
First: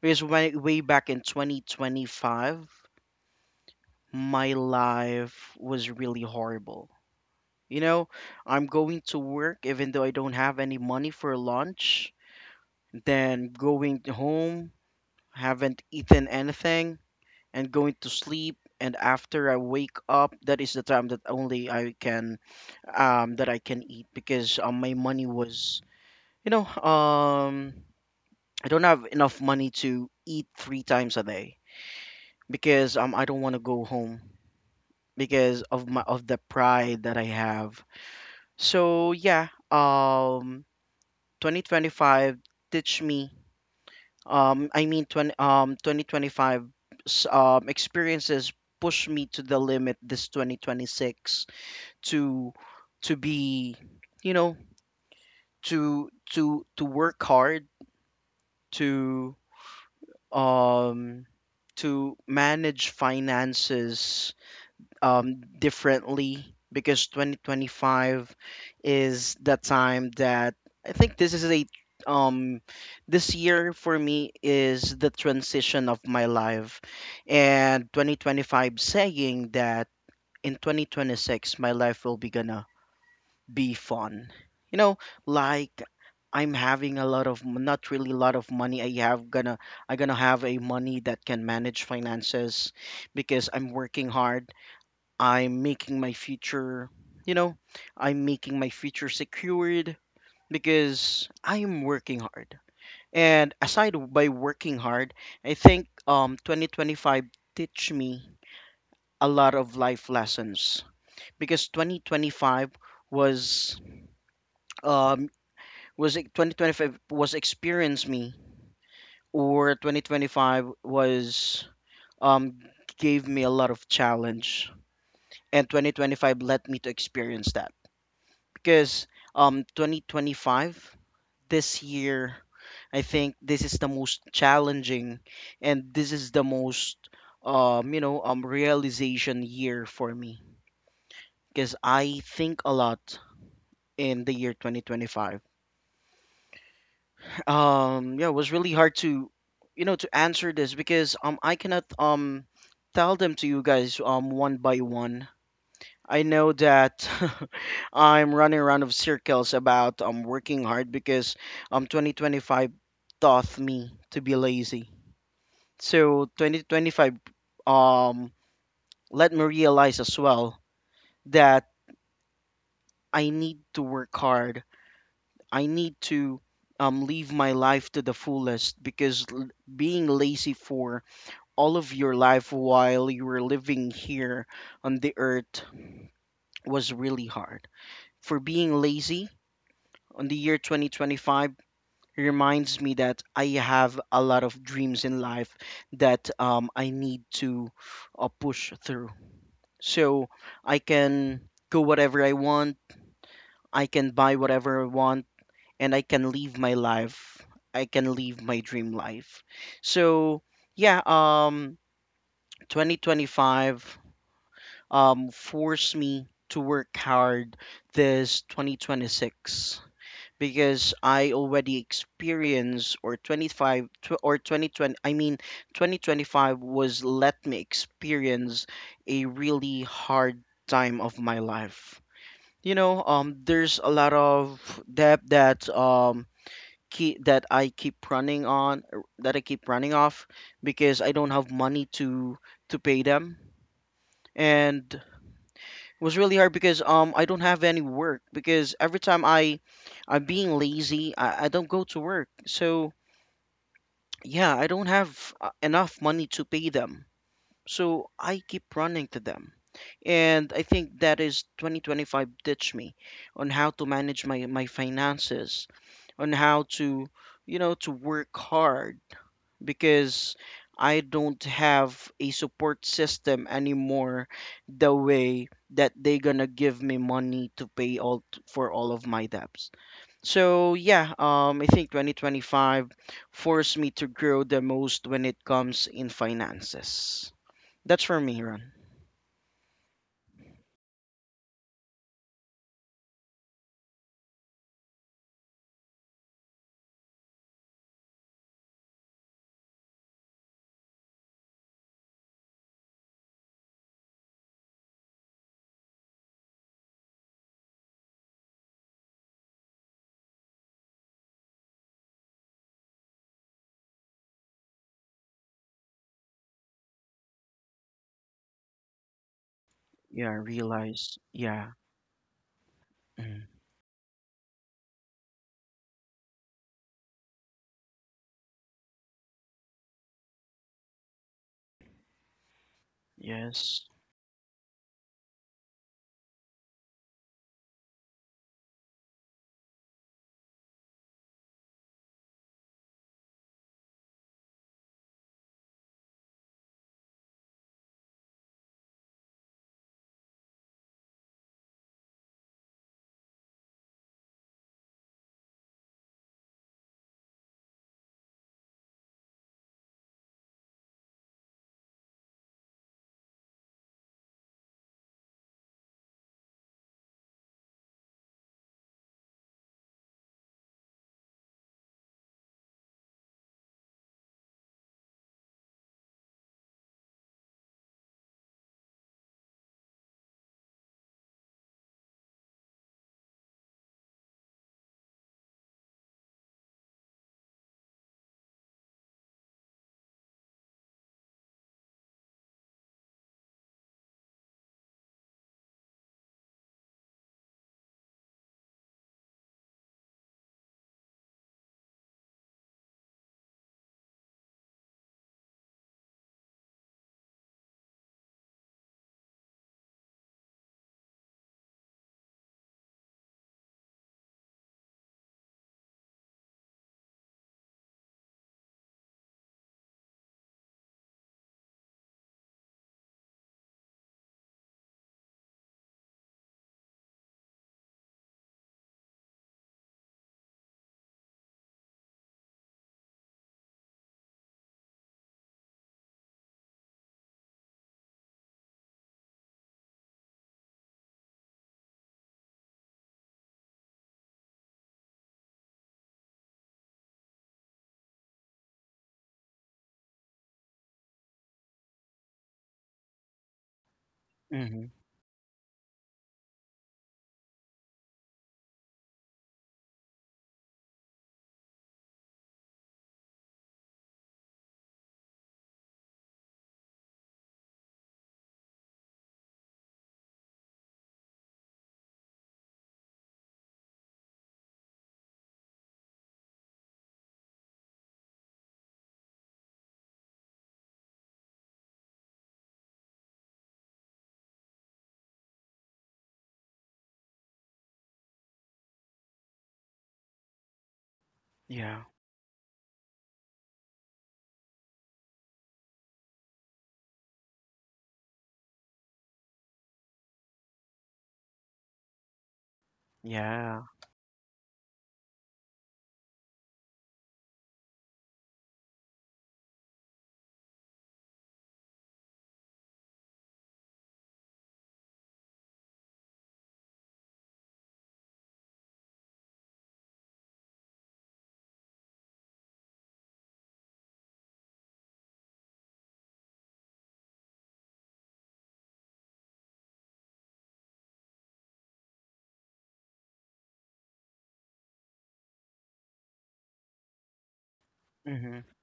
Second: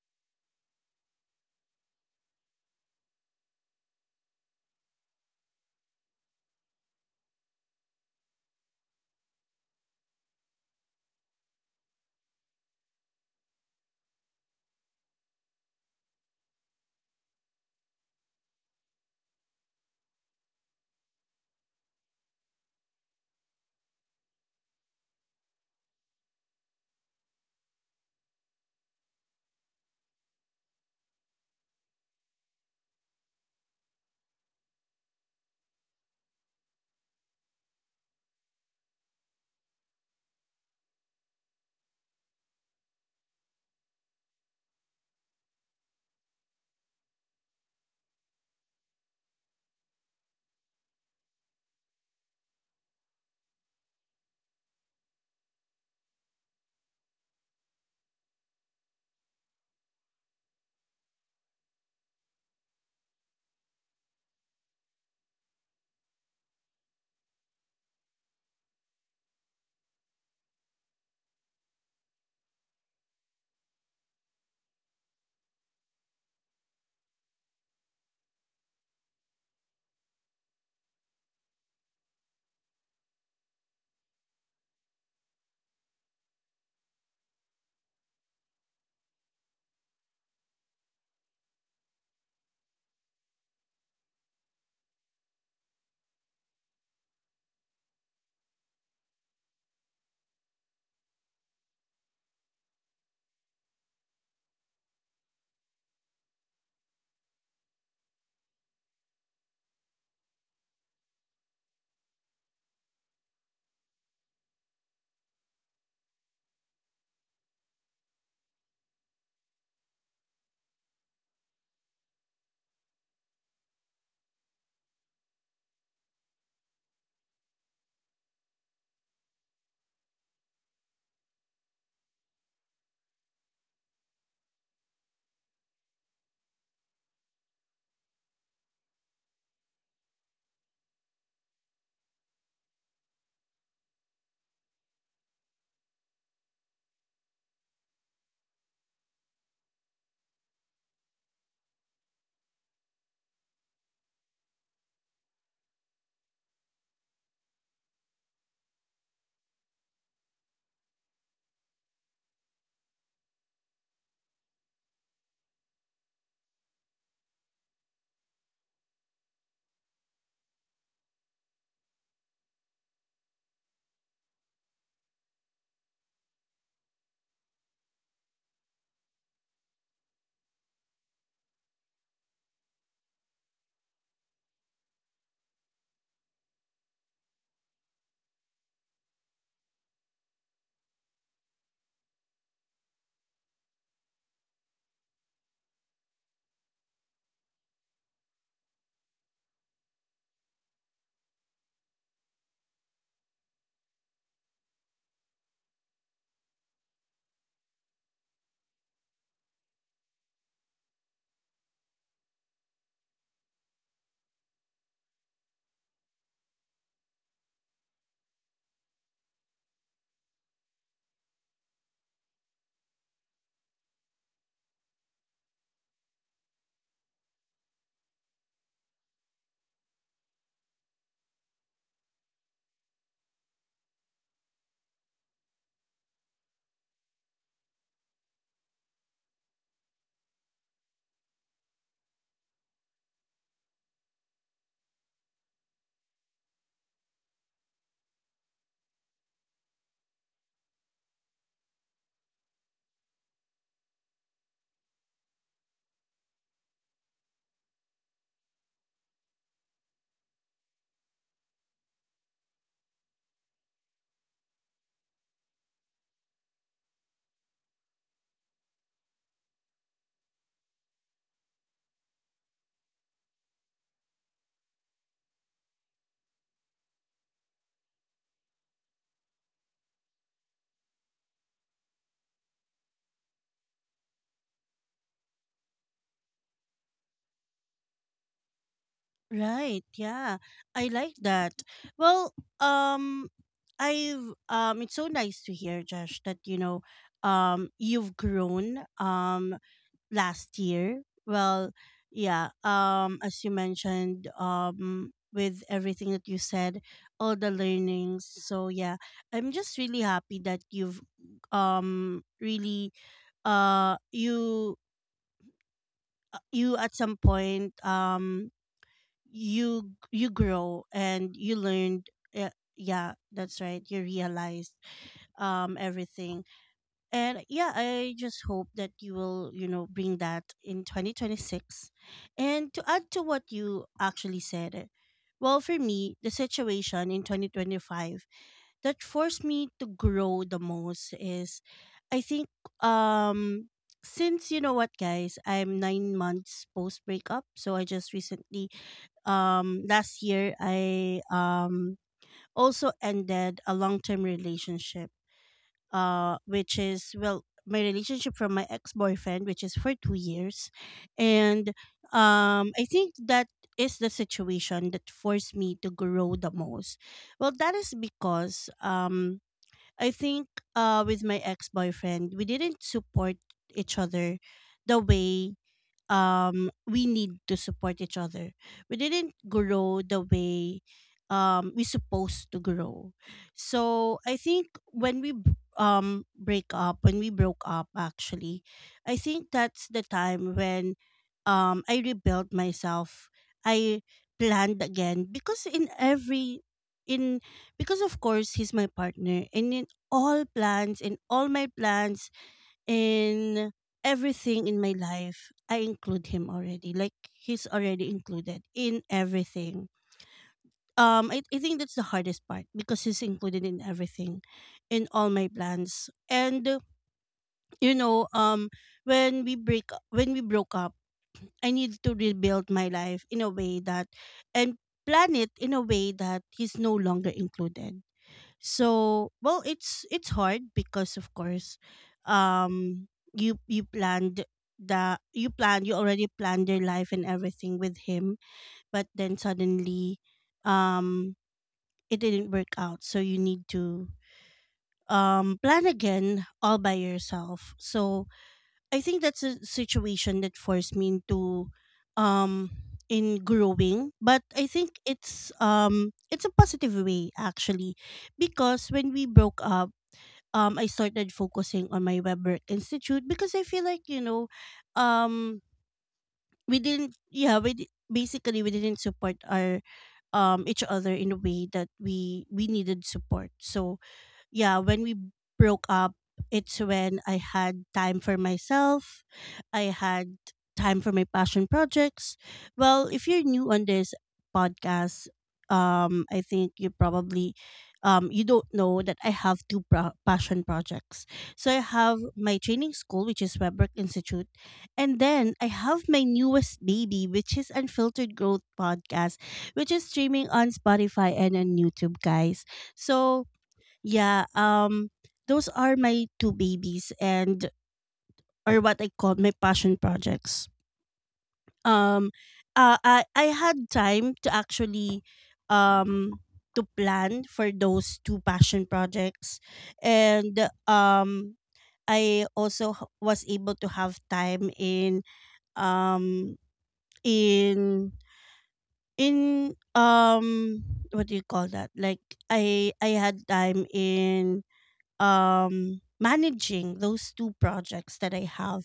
Because way, way back in 2025, my life was really horrible. You know, I'm going to work even though I don't have any money for lunch, then going home, haven't eaten anything, and going to sleep. And after I wake up, that is the time that only I can, that I can eat, because my money was, you know, um, I don't have enough money to eat three times a day, because I don't want to go home because of my of the pride that I have. So yeah, 2025 teach me. um I mean 20 um 2025, experiences push me to the limit this 2026, to to be, you know, to to work hard, to um to manage finances differently, because 2025 is the time that, I think this is a, um this year for me is the transition of my life. And 2025 saying that in 2026 my life will be gonna be fun. You know, like, I'm having a lot of not really a lot of money. I have gonna, I gonna have a money that can manage finances because I'm working hard. I'm making my future. You know, I'm making my future secured because I am working hard. And aside by working hard, I think 2025 teach me a lot of life lessons, because 2025 was um was 2025 was experience me, or 2025 was, um gave me a lot of challenge, and 2025 let me to experience that, because 2025, this year, I think this is the most challenging, and this is the most, realization year for me, because I think a lot in the year 2025. (laughs) Yeah, it was really hard to, you know, to answer this, because I cannot tell them to you guys one by one. I know that (laughs) I'm running around of circles about working hard, because 2025 taught me to be lazy. So 2025 um let me realize as well that I need to work hard. I need to live my life to the fullest, because being lazy for all of your life while you were living here on the earth was really hard. For being lazy on the year 2025 reminds me that I have a lot of dreams in life that, I need to push through. So I can go whatever I want, I can buy whatever I want, and I can live my life. I can live my dream life. So yeah, 2025, forced me to work hard this 2026, because I already experienced, or 25 tw- or 2020 I mean 2025 was let me experience a really hard time of my life. You know, there's a lot of debt that, keep, that I keep running on, that I keep running off, because I don't have money to pay them. And was really hard because I don't have any work, because every time I, I'm being lazy, I don't go to work. So yeah, I don't have enough money to pay them, so I keep running to them. And I think that is 2025 ditch me on how to manage my finances, on how to, you know, to work hard, because I don't have a support system anymore, the way that they gonna give me money to pay, for all of my debts. So yeah, I think 2025 forced me to grow the most when it comes in finances. That's for me, Ron. Right. Yeah. I like that. Well, I've, it's so nice to hear, Josh, that, you know, you've grown. Last year. Well, yeah, um, as you mentioned, um, with everything that you said, all the learnings. So yeah, I'm just really happy that you've really uh you you at some point you Yeah, you I grow realize. and you Yeah. learned. Yeah, yeah, Mm. that's right. You realized everything. And yeah, I just hope that you will, you know, bring that in 2026. And to add to what you Yes. actually said, well, for me, the situation in 2025 that forced me to grow the most is, I think, um since, you know what guys, I'm 9 months post breakup, so I just recently last year I also ended a long-term relationship, which is, well, my relationship from my ex-boyfriend, which is for 2 years. And I think that is the situation that forced me to grow the most. Well, that is because I think, with my ex-boyfriend, we didn't support each other the way we need to support each other. We didn't grow the way we supposed to grow. So I think when we b- break up when we broke up actually, I think that's the time when I rebuilt myself. I planned again, because in every, in, because of course he's my partner, and in all plans, in all my plans, in everything in my life, I include him already. Like, he's already included in everything. I think that's the hardest part, because he's included in everything, in all my plans. And you know, when we broke up, I need to rebuild my life in a way that, and plan it in a way that, he's no longer included. So, well, it's hard because of course um you, you planned that you planned you already planned your life and everything with him, but then suddenly um it didn't work out, so you need to plan again all by yourself. So I think that's a situation that forced me into um in growing. But I Mm-hmm. think it's um, it's a positive way actually, because when we broke up, I started focusing on my WebWork Institute because I feel like, you know, um we didn't yeah we di- basically we didn't support our each other in a way that we needed support. So yeah, when we broke up, it's when I had time for myself. I had time for my passion projects. Well, if you're new on this podcast, I think you probably um, you don't know that I have two passion projects. So I Yeah. have my training school, which is Webwork Institute, and then I have my newest baby, which is Unfiltered Growth Podcast, which is streaming on Spotify and on YouTube, guys. So Yeah. yeah, um, those are my two babies and, or what I call my passion projects. Um I had time to actually um to plan for those two passion projects. And um, I also was able to have time in um in in um what do you call that? Like, I had time in managing those two projects that I Mm-hmm. have.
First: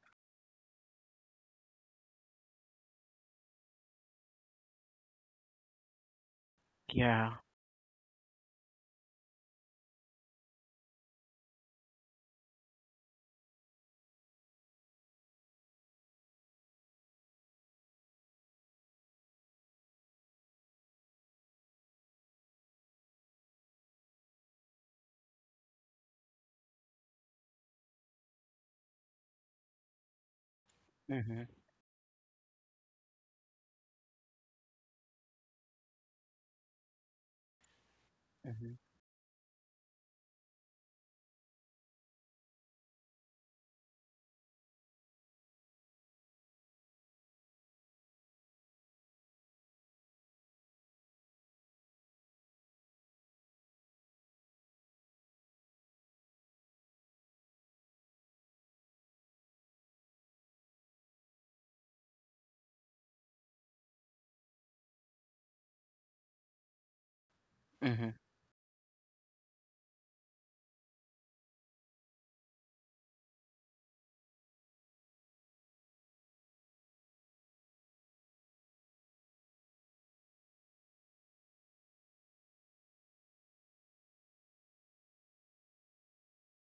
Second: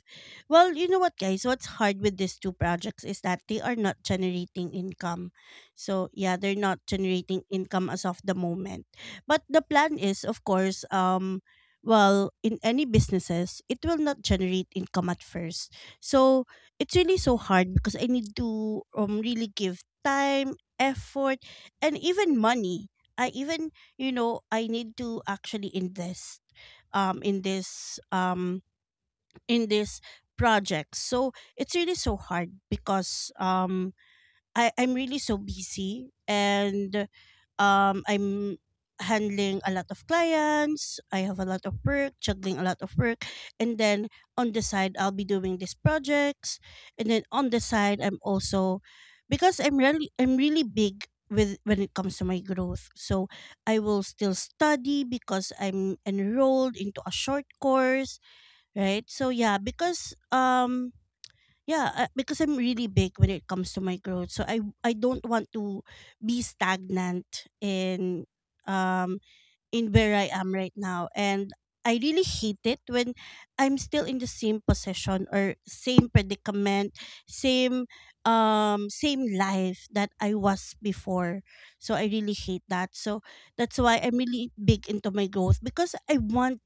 Well, you know what guys, what's hard with these two projects is that they are not generating income. So, yeah, they're not Yeah. generating income as of the moment. But the plan is, of course, um, well, in any businesses, it will not generate income at first. So, it's really so hard because I need to um, really give time, effort, and even money. I even, you know, I need to actually invest um in this um in this project. So Mm-hmm. it's really so hard because um, I I'm really so busy, and um, I'm Mm-hmm. handling a lot of clients. I have a lot of work, juggling a lot of work, and then on the side I'll be doing these projects, and then on the side I'm also, because I'm really, I'm really big with when it comes to my growth. So I will still study because I'm enrolled into a short course, right? So yeah, because I'm really big when it comes to my growth. So I don't want to be stagnant Mm-hmm. in um in where I am right now. And I really hate it when I'm still in the same position or same predicament, same same life that I was before. So I really hate that. So that's why I'm really big into my growth because I want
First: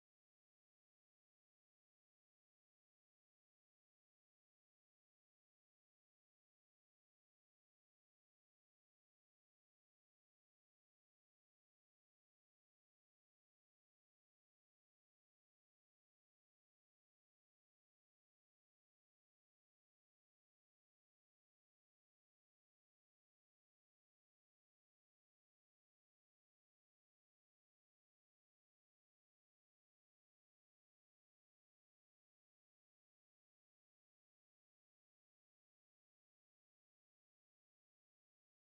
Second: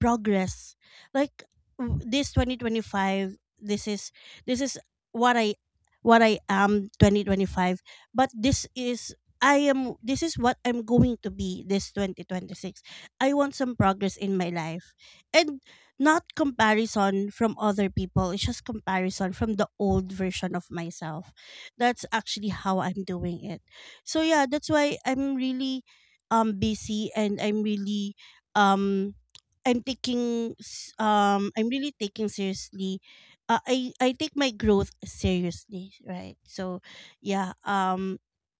progress, like, this 2025, this is what I am 2025, but this is, I am, this is what I'm going to be this 2026. I want some progress in my life, and not comparison from other people, it's just comparison from the old version of myself. That's actually how I'm doing it. So yeah, that's why I'm really busy and I'm really um taking seriously. I take my growth seriously, right? So yeah,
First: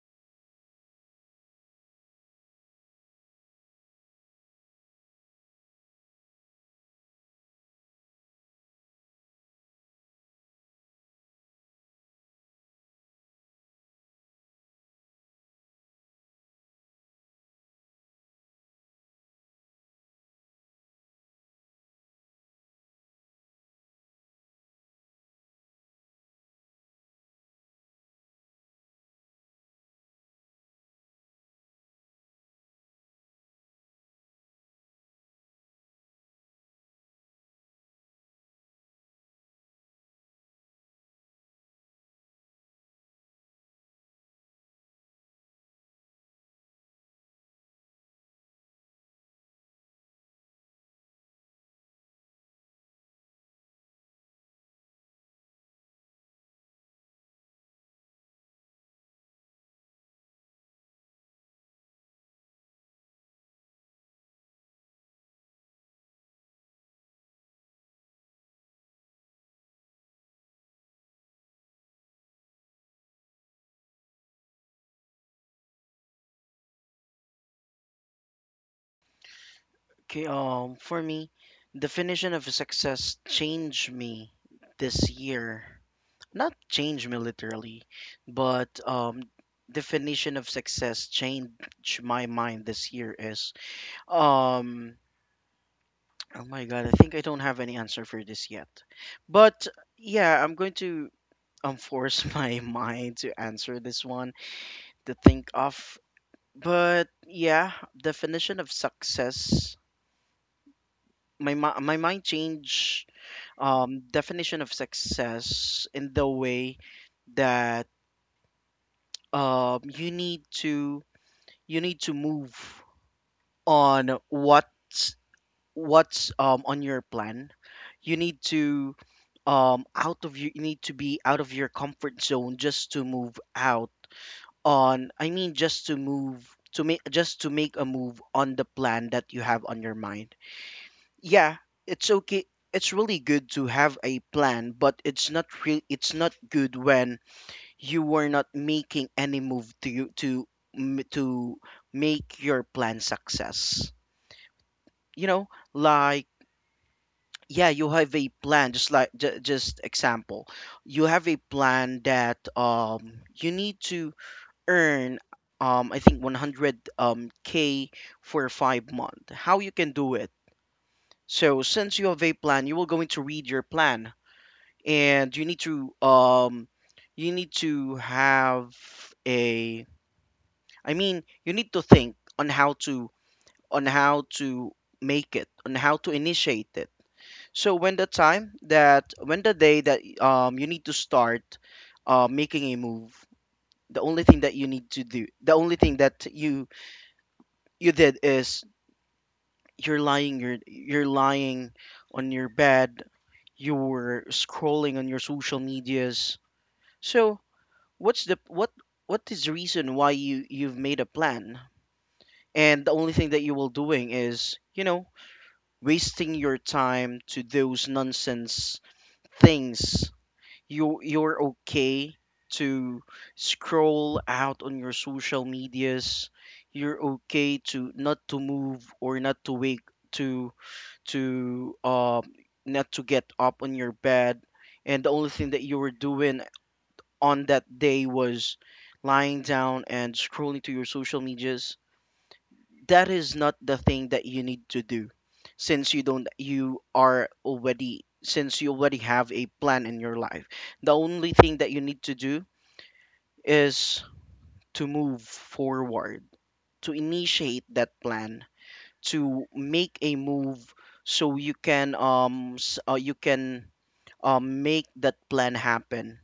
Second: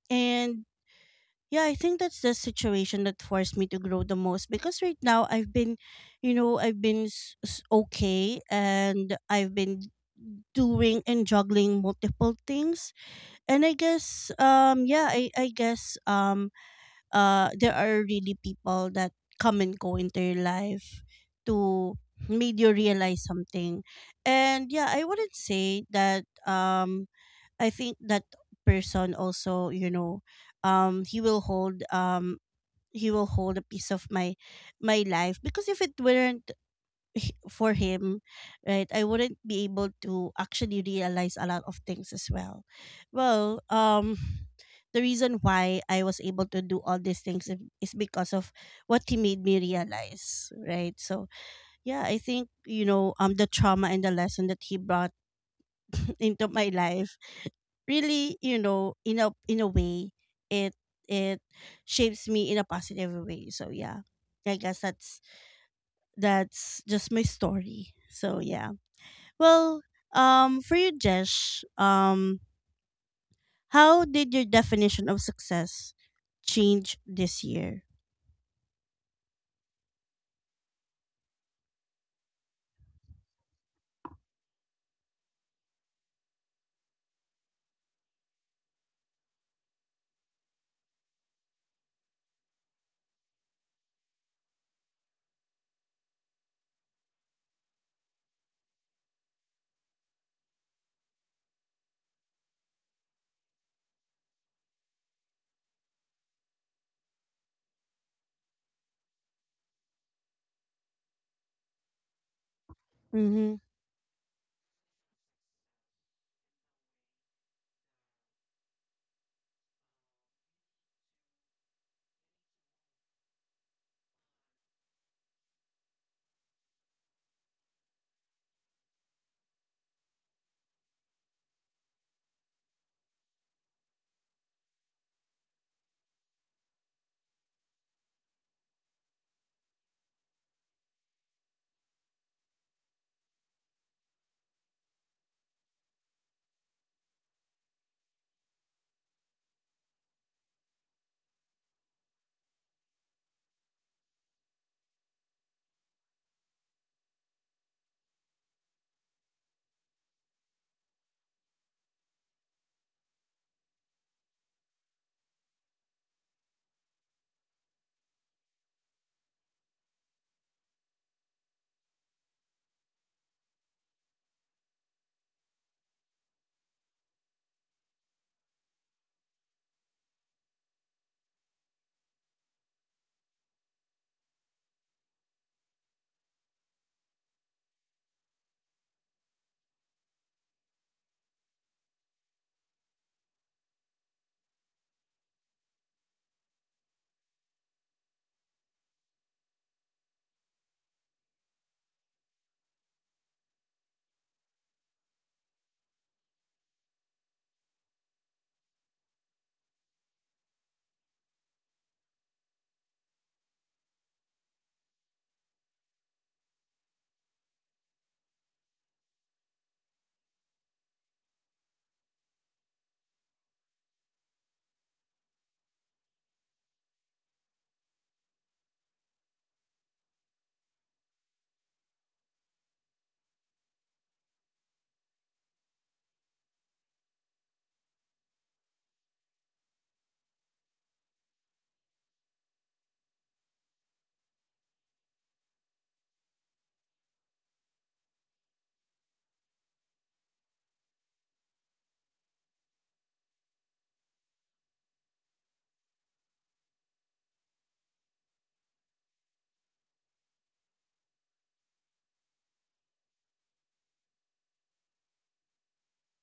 and yeah, I think that's the situation that forced me to grow the most, because right now I've been, okay, and I've been doing and juggling multiple things. And I guess yeah, I guess there are really people that come and go into your life to made you realize something. And yeah, I wouldn't say that, I think that person also, you know, um he will hold um he will hold a piece of my life, because if it weren't for him, right, I wouldn't be able to actually realize a lot of things as well. Well, (sighs) the reason why I was able to do all these things is because of what he made me realize, right? So yeah, I think the trauma and the lesson that he brought (laughs) into my life really in a way it it shapes me in a positive way. So yeah, I guess that's just my story. So yeah. Well, for you, Jesh, how did your definition of success change this year? Okay, for me, definition of success changed me this year. Not changed me literally, but definition of success changed my mind this year is um. Oh my God, I think I don't have any answer for this yet. But yeah, I'm going to force (laughs) my mind to answer this one, to think of. But yeah, definition of success. My mind changed, Mm-hmm. Definition of success, in the way that, you need to move on what's, on your plan. You need to, out of you, you need to be out of your comfort zone just to move out on. I mean, just to move to make, just to make a move on the plan that you have on your mind. Yeah, it's okay. It's really good to have a plan, but it's not real, it's not good when you were not making any move, to you to to make your plan success. You know, like, yeah, you have a plan, just like just example. You have a plan that you need to earn, I think 100 k for 5 month. How you can do it? So since you have a plan, you will going to read your plan. And you need to have a. I mean, you need to think on how to, on how to make it, on how to initiate it. So when the time that, when the day that you need to start making a move, the only thing that you need to do, the only thing that you did is, you're lying, you're lying on your bed, you're scrolling on your social medias. So what's the what is the reason why you you've made a plan, and the only thing that you will doing is, you know, wasting your time to those nonsense things. You, you're okay to scroll out on your social medias, you're okay to not to move, or not to wake, to to um not to get up on your bed. And the only thing that you were doing on that day was lying down and scrolling to your social medias, that is not the thing that you need to do since you don't you are already since you already have a plan in your life. The only thing that you need to do is to move forward, to initiate that plan, to make a move so you can make that plan happen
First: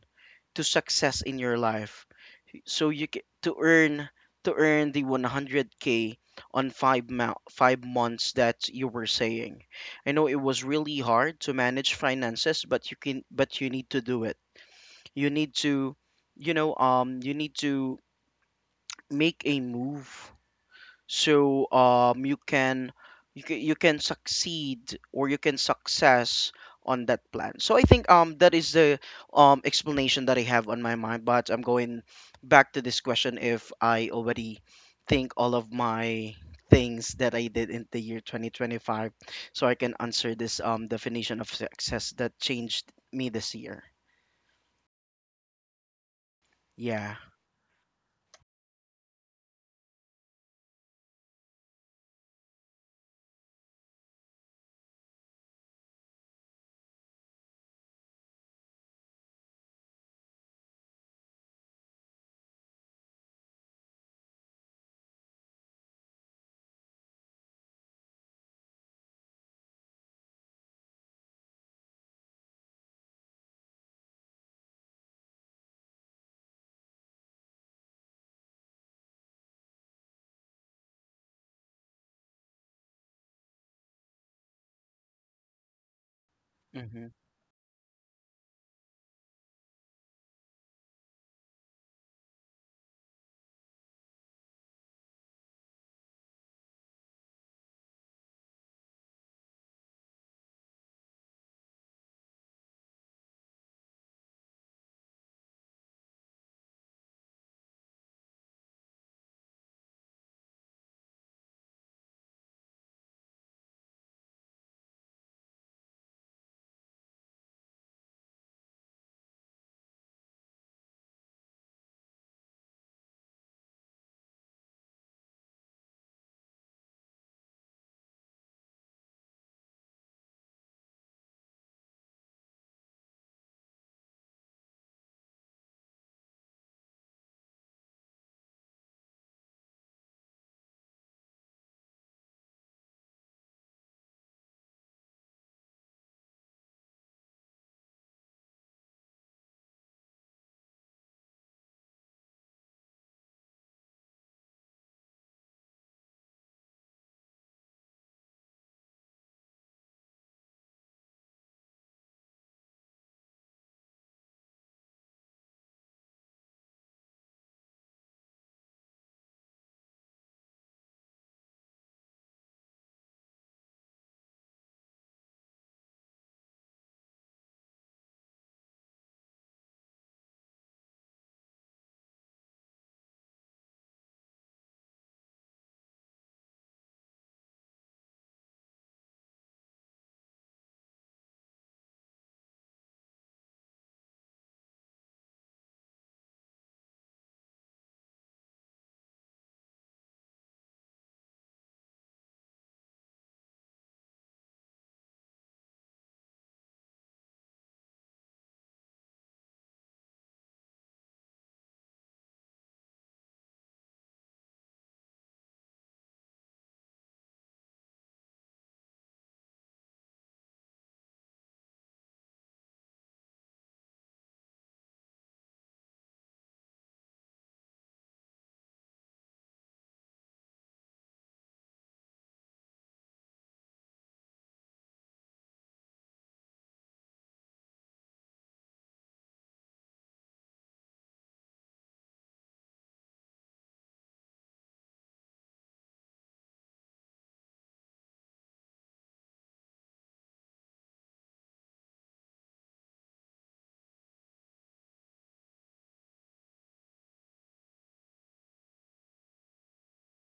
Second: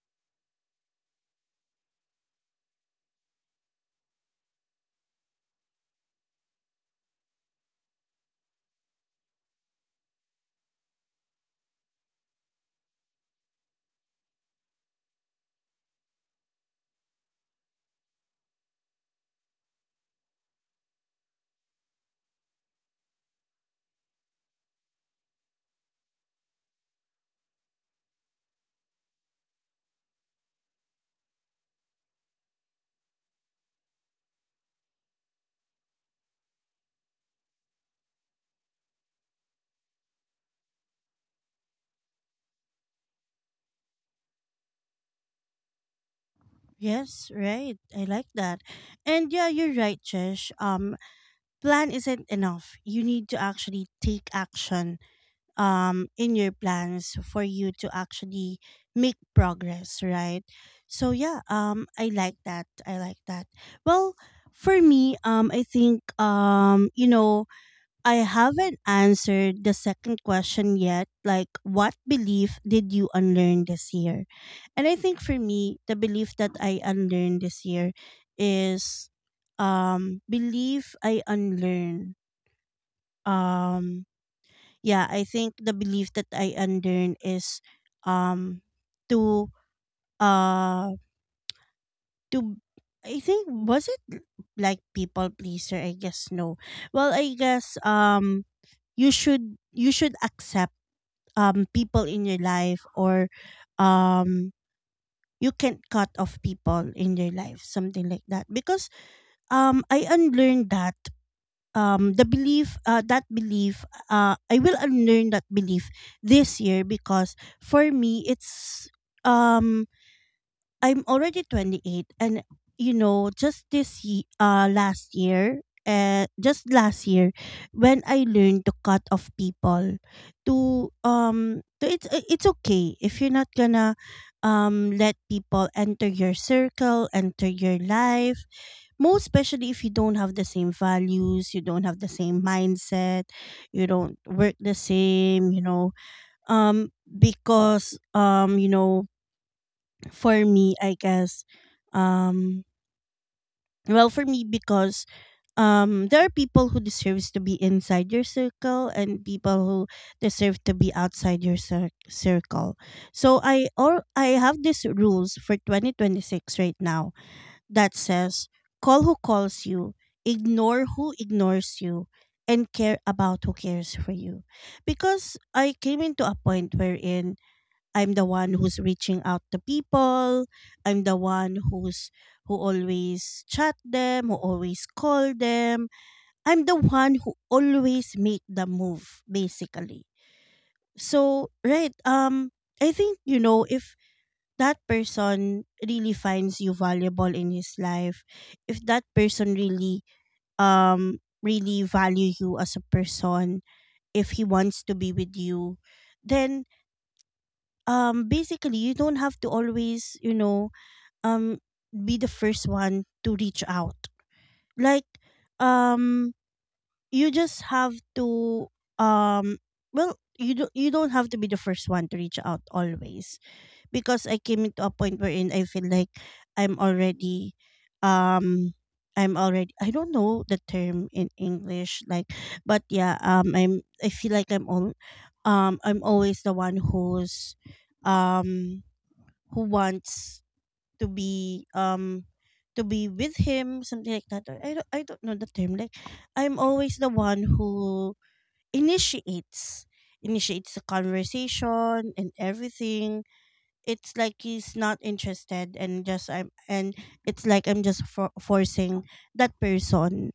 to success in your life, so you ca to earn the 100K on 5 months that you were saying. I know it was really hard to manage finances, but you can but you need to do it. You need to you know you need to make a move, so you can succeed, or you can success on that plan. So I think that is the explanation that I have on my mind, but I'm going back to this question. If I already think all of my things that I did in the year 2025, so I can answer this definition of success that changed me this year. Yeah. Yes, right. I like that. And yeah, you're right, Jesh. Plan isn't enough. You need to actually take action in your plans for you to actually make progress, right? So yeah, I like that. I like that. Well, for me, I think I haven't answered the second question yet. Like, what belief did you unlearn this year? And I think for me, the belief that I unlearned this year is belief I unlearn. Um yeah, I think the belief that I Mm-hmm, unlearn is, um to uh to I think was it like people pleaser? I guess no. Well, I guess you should accept people in your life, or um you can't cut off people in your life, something like that. Because I unlearned that, the belief, that belief, I will unlearn that belief this year, because for me it's um I'm already 28. And last year when I learned to cut off people. To um to it's uh, it's okay if you're not gonna let people enter your circle, enter your life, most especially if you don't have the same values, you don't have the same mindset, you don't work the same um because for me, I guess, um, well, for me, because there are people who deserves to be inside your circle and people who deserve to be outside your circle. So I have these rules for 2026 right now that says: call who calls you, ignore who ignores you, and care about who cares for you. Because I came into a point wherein I'm the one who's reaching out to people. I'm the one who always chat them, who always call them. I'm the one who always make the move basically. So, right, I think if that person really finds you valuable in his life, if that person really really value you as a person, if he wants to be with you, then basically you don't have to always um be the first one to reach out, like, um you just have to, um well, you do, you don't have to be the first one to reach out always. Because I came into a point wherein I feel like i'm already um i'm already, I don't know the term in English, like, but yeah, I feel like I'm always the one um who wants to be um to be with him, something like that. Or I don't know the term, like, I'm always the one who initiates initiates the conversation and everything. It's like he's not interested, and just I'm, and it's like I'm just forcing that person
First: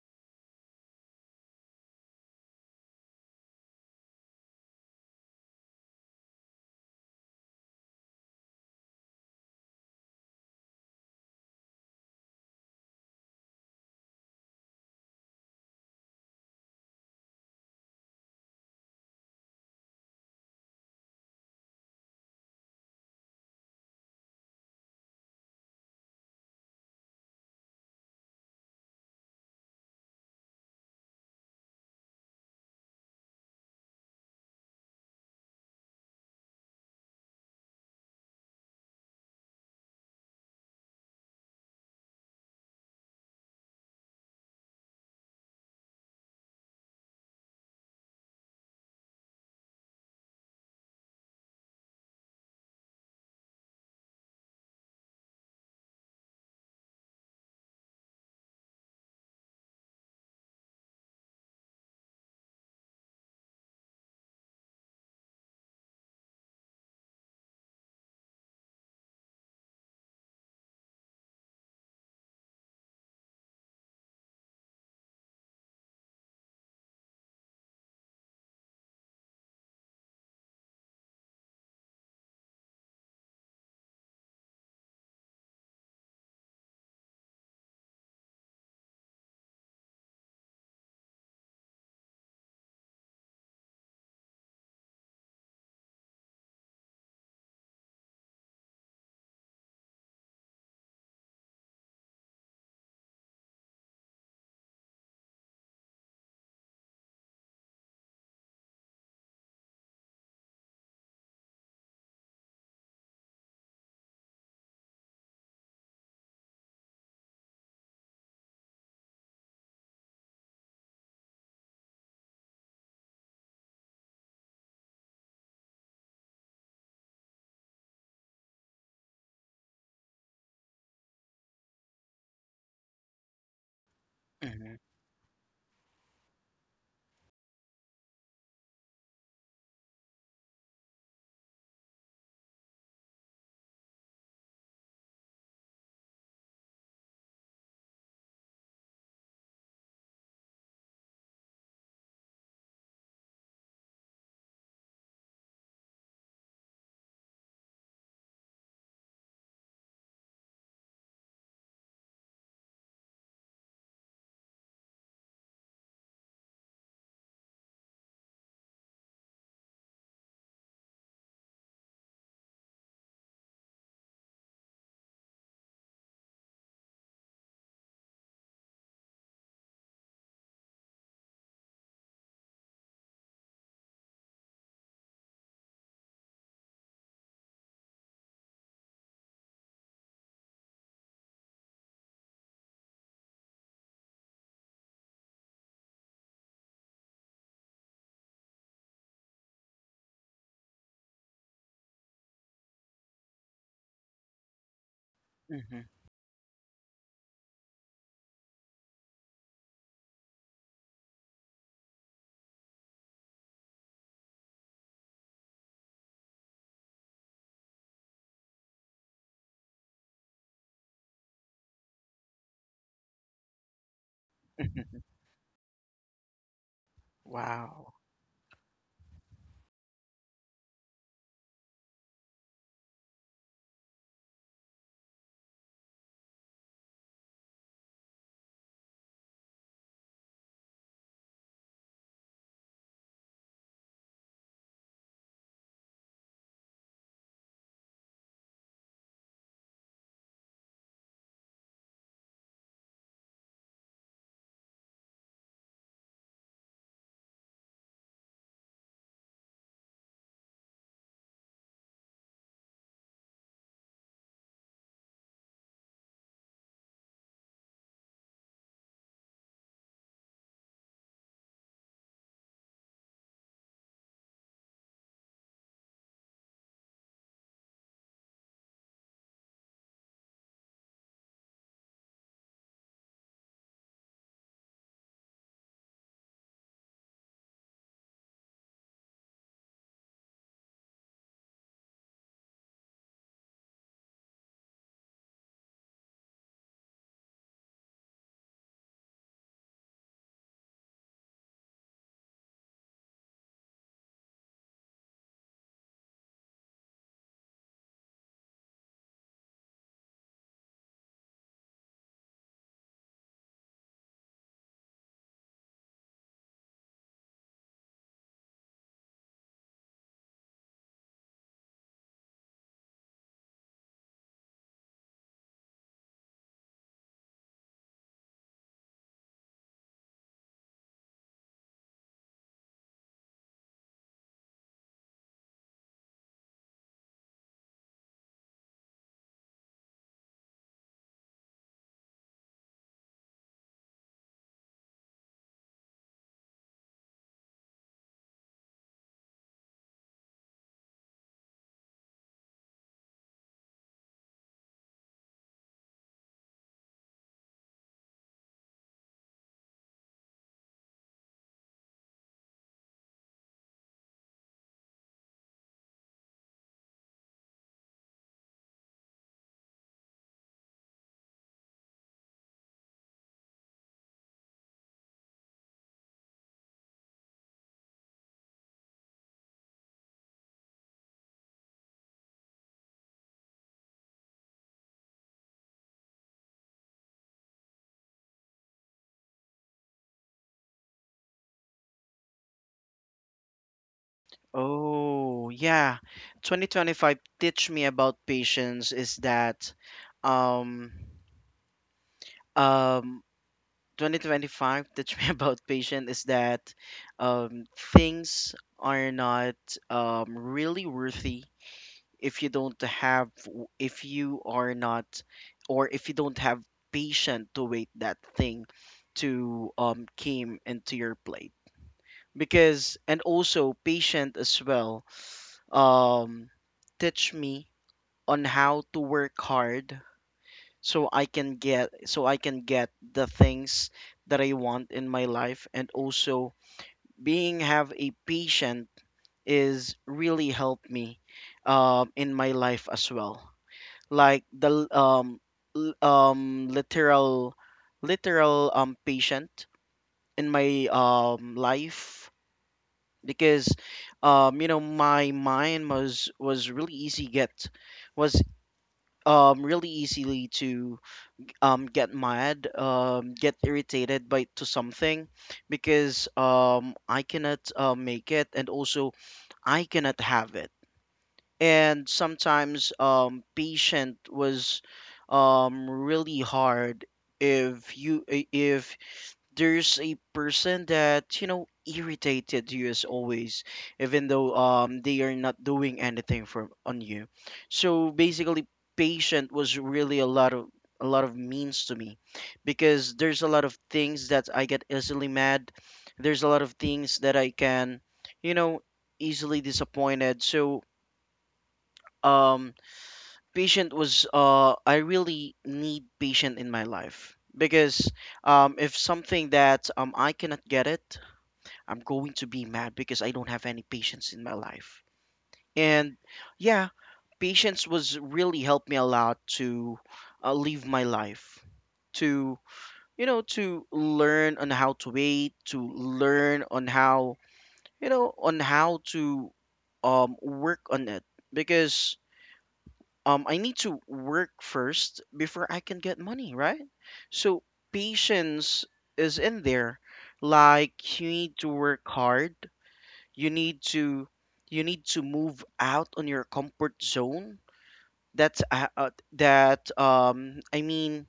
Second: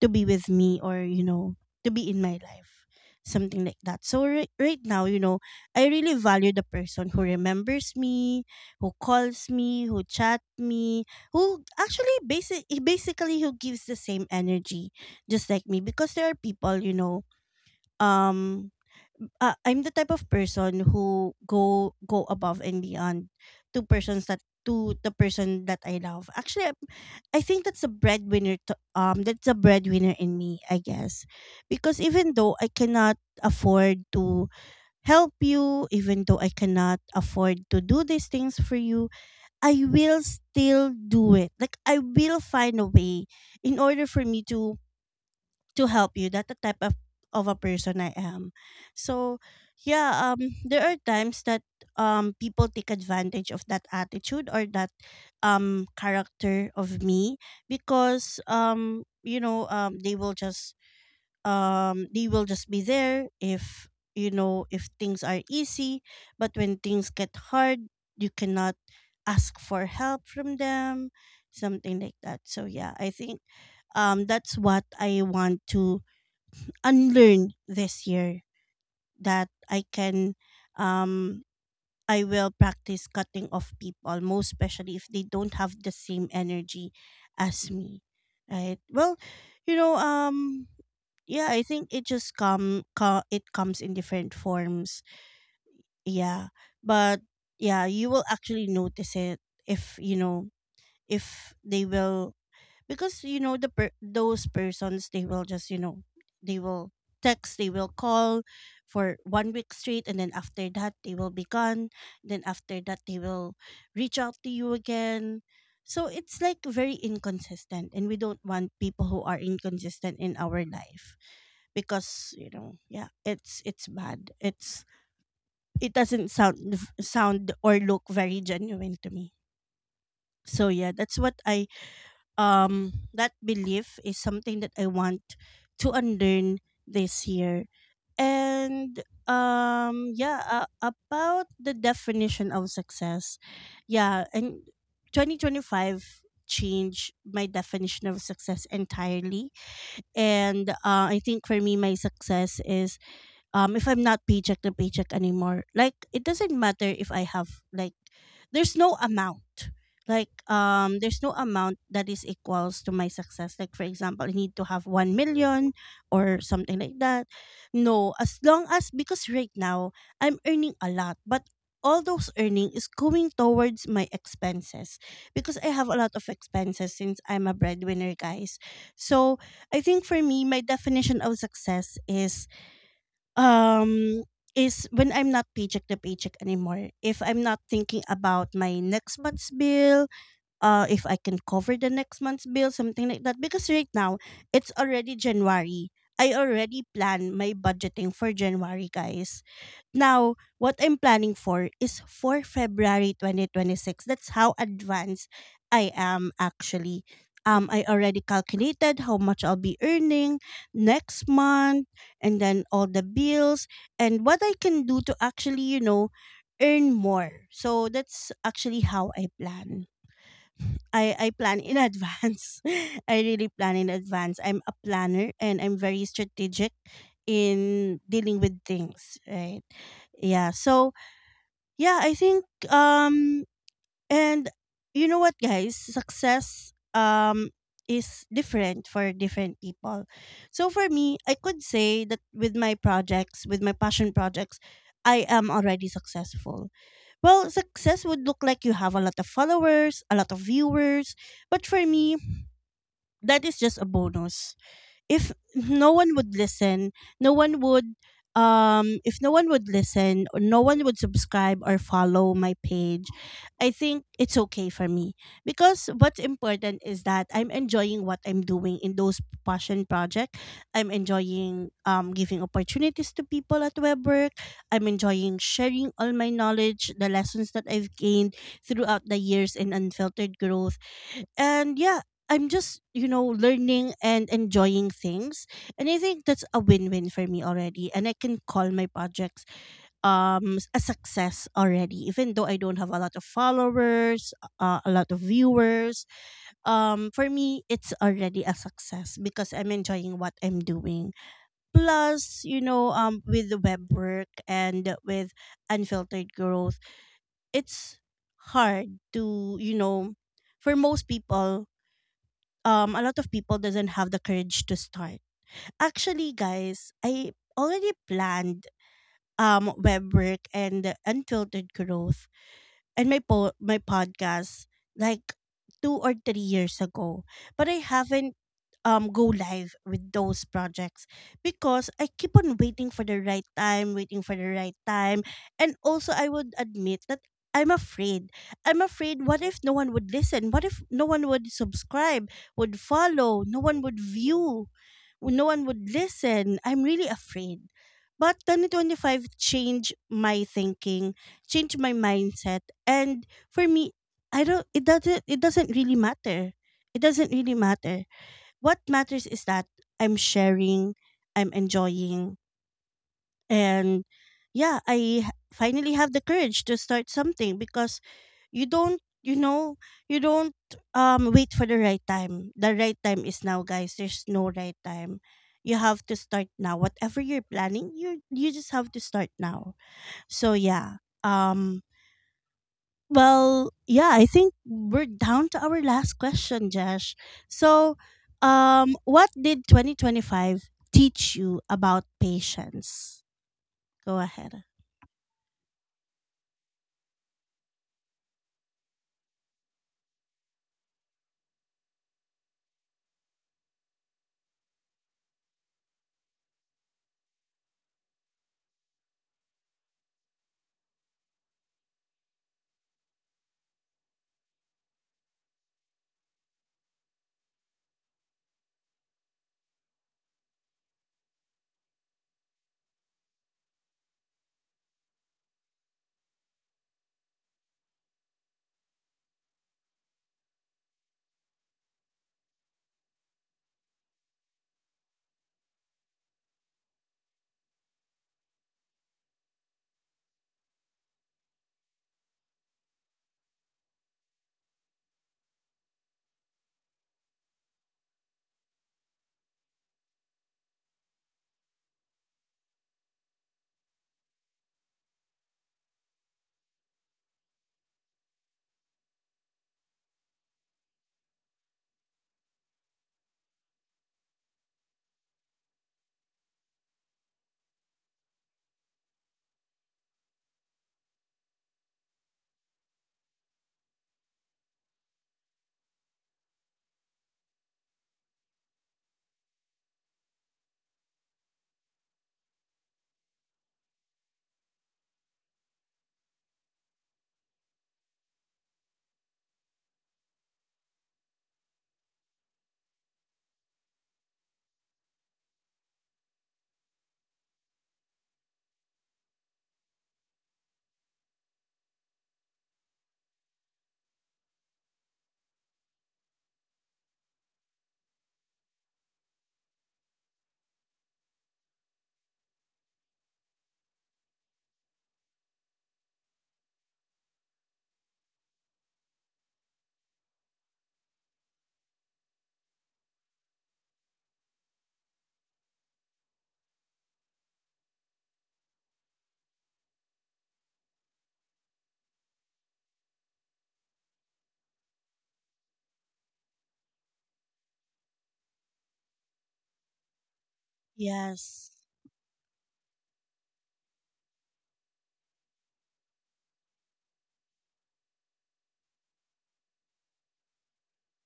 to be with me, or to be in my life, something like that. So, right, right now, I really value the person who remembers me, who calls me, who chat me, who actually basically, who gives the same energy just like me. Because there are people, um I'm the type of person who go above and beyond, to persons that to the person that I love. Actually, I think that's a breadwinner. That's a breadwinner in me, I guess, because even though I cannot afford to help you, even though I cannot afford to do these things for you, I will still do it. Like, I will find a way in order for me to help you. That the type of a person I am. So yeah, there are times that people take advantage of that attitude or that character of me, because you know, they will just be there if, if things are easy, but when things get hard, you cannot ask for help from them, something like that. So yeah, I think, that's what I want to unlearn this year, that um I will practice cutting off people, most especially if they don't have the same energy as me. Right? Well, you know, yeah, I think it just come co- it comes in different forms. Yeah. But yeah, you will actually notice it if, if they will, because those persons, they will just you know they will text, they will call for one week straight, and then after that they will be gone, then after that they will reach out to you again. So it's like very inconsistent, and we don't want people who are inconsistent in our life, because yeah, it's bad. It doesn't sound or look very genuine to me. So yeah, that's what I that belief is something that mm-hmm, I want, to unlearn this year. And yeah, about the definition of success. Yeah, and 2025 changed my definition of success entirely. And I think for me my success is if I'm not paycheck to paycheck anymore. Like, it doesn't matter if I have like There's no amount, like, there's no amount that is equals to my success, like for example I need to have 1 million or something like that. No, as long as, because right now I'm earning a lot, but all those earning is going towards my expenses because I have a lot of expenses since I'm a breadwinner, guys. So I think for me my definition of success is um when I'm not paycheck to paycheck anymore. If I'm not thinking about my next month's bill, if I can cover the next month's bill, something like that. Because right now it's already January. I already plan my budgeting for January, guys. Now, what I'm planning for is for February 2026. That's how advanced I am actually. I already calculated how much I'll be earning next month, and then all the bills, and what I can do to actually, you know, earn more. So that's actually how I plan. I plan in advance. (laughs) I really plan in advance. I'm a mm-hmm. (laughs) planner and I'm very strategic Wow. in dealing with things, right? Yeah. So, yeah, I think and you know what guys, success is different for different people. So for me, I could say that with my projects, with my passion projects, I am already successful. Well, success would look like you have a lot of followers, a lot of viewers, but for me, that is just a bonus. If no one would listen, no one would if no one would listen or no one would subscribe or follow my page, I think it's okay for me, because what's important is that I'm enjoying what I'm doing in those passion project. I'm enjoying giving opportunities to people at Web Work. I'm enjoying sharing all my knowledge, the lessons that I've gained throughout the years in Unfiltered Growth. And yeah, I'm just, you know, learning and enjoying things, and I think that's a win-win for me already, and I can call my projects a success already, even though I don't have a lot of followers, a lot of viewers. Um, for me it's already a success because I'm enjoying what I'm doing. Plus, you know, with the Web Work and with Unfiltered Growth, it's hard to, you know, for most people, a lot of people doesn't have the courage to start. Actually, guys, I already planned Web Work and Unfiltered Growth and my podcast like 2 or 3 years ago, but I haven't go live with those projects because I keep on waiting for the right time, waiting for the right time, and also I would admit that I'm afraid. I'm afraid. What if no one would listen? What if no one would subscribe, would follow, no one would view, no one would listen? I'm really afraid. But 2025 changed my thinking. Change my mindset. And for me, I don't it doesn't really matter. It doesn't really matter. What matters is that I'm sharing, I'm enjoying. And yeah, finally have the courage to start something. Because you don't, you know, you don't wait for the right time. The right time is now, guys. There's no right time. You have to start now. Whatever you're planning, you just have to start now. So yeah, well, yeah, I think we're down to our last question, Josh. So, what did 2025 teach you about patience? Go ahead. Oh, yeah. 2025 teach me about patience is that um um 2025 teach me (laughs) about patience is that things are not really worthy if you don't have w- if you are not, or if you don't have patience to wait that thing to came into your plate. Because, and also patient as well, um, teach me on how to work hard, so I can get the things that I want in my life. And also, being have a patient is really helped me in my life as well, like the l- um, literal literal patient in my life, because my mind was really easy get, was really easily to get mad, get irritated by to something, because I cannot make it, and also I cannot have it. And sometimes patient was really hard if if there's a person that you know irritated you as always, even though they are not doing anything for on you. So basically, patient was really a lot of means to me, because there's a lot of things that I get easily mad, there's a lot of things that I can you know easily disappointed. So um patient was, I really need patient in my life, because if something that I cannot get it, I'm going to be mad, because I don't have any patience in my life. And yeah, patience was really helped me a lot to live my life, to, to learn on how to wait, to learn on how, on how to work on it, because I need to work first before I can get money, right? So patience is in there. Like, you need to Yes. work hard. You need to you need to move out on your comfort zone. That's that I mean,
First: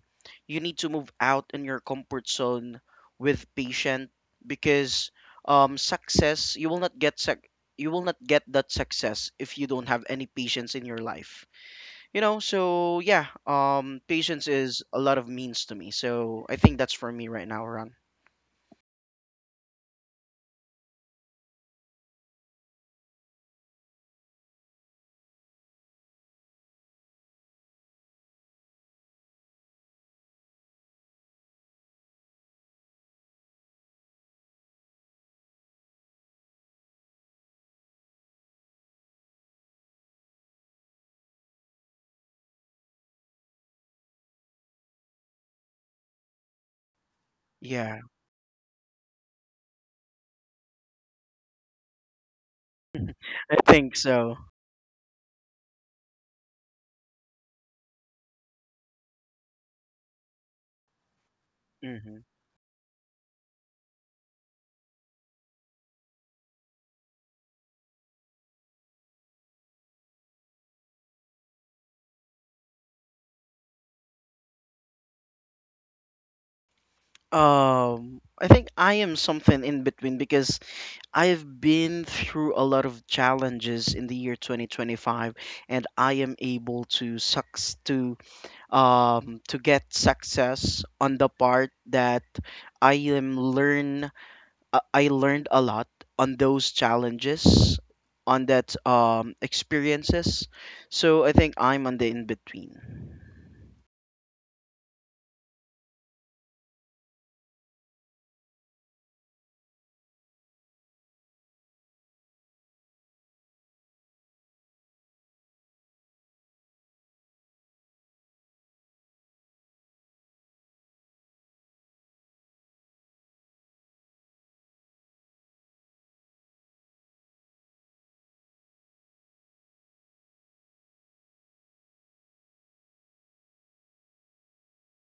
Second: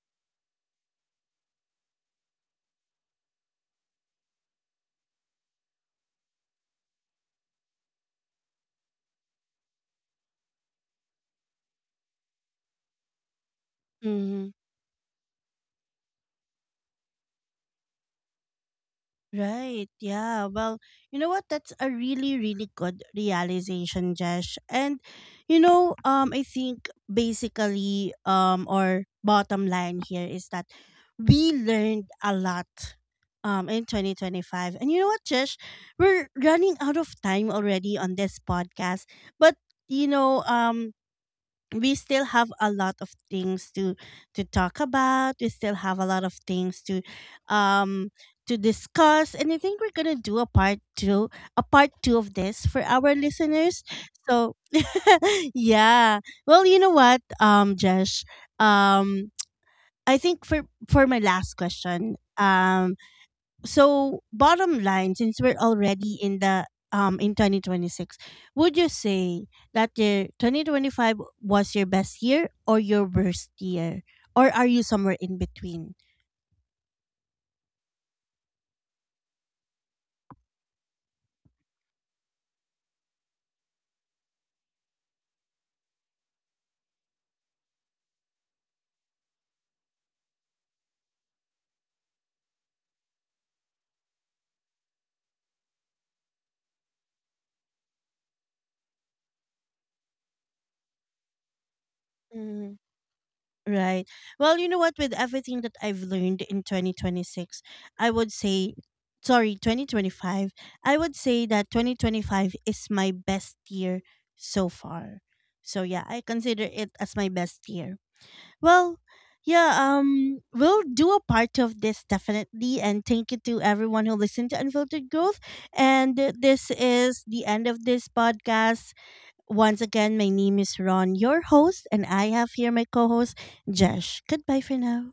you need to move out in your comfort zone with patience, because success, you will not get that success if you don't have any patience in your life, you know. So yeah, patience Mm-hmm. is a lot of means to me. So I think that's for me right now, Ron. Right. Yeah. Well, you know what? That's a really, really good realization, Jesh. And you know, I think basically, or bottom line here is that we learned a lot, in 2025. And you know what, Jesh, we're running out of time already on this podcast, but you know, we still have a lot of things to talk about. We still have a lot of things Yeah, um to discuss. And I think we're gonna do a part two, a part two of this for our I listeners. think so. So, (laughs) yeah. Well, you know what, Josh, um, I think for my last question, Hmm. So bottom line, since we're already in the in 2026, would you say that your 2025 was your best year or your worst year, or are you somewhere in between? I think I am something in between, because I've been through a lot of challenges in the year 2025, and I am able to sucks to get success on the part that I am learn I learned a lot on those challenges, on that experiences. So I think I'm on the in Mm. between. Right. Well, you know what? With everything that I've learned in 2026, I would say, sorry, 2025, I would say that 2025 is my best year so far. So, yeah, I consider it as my best year. Well, yeah, we'll do a part of this definitely. And thank you to everyone who listened to Unfiltered Growth. And this is the end of this podcast. Once again, my name is Ron, your host, and I have here my co host, Jesh. Goodbye for now.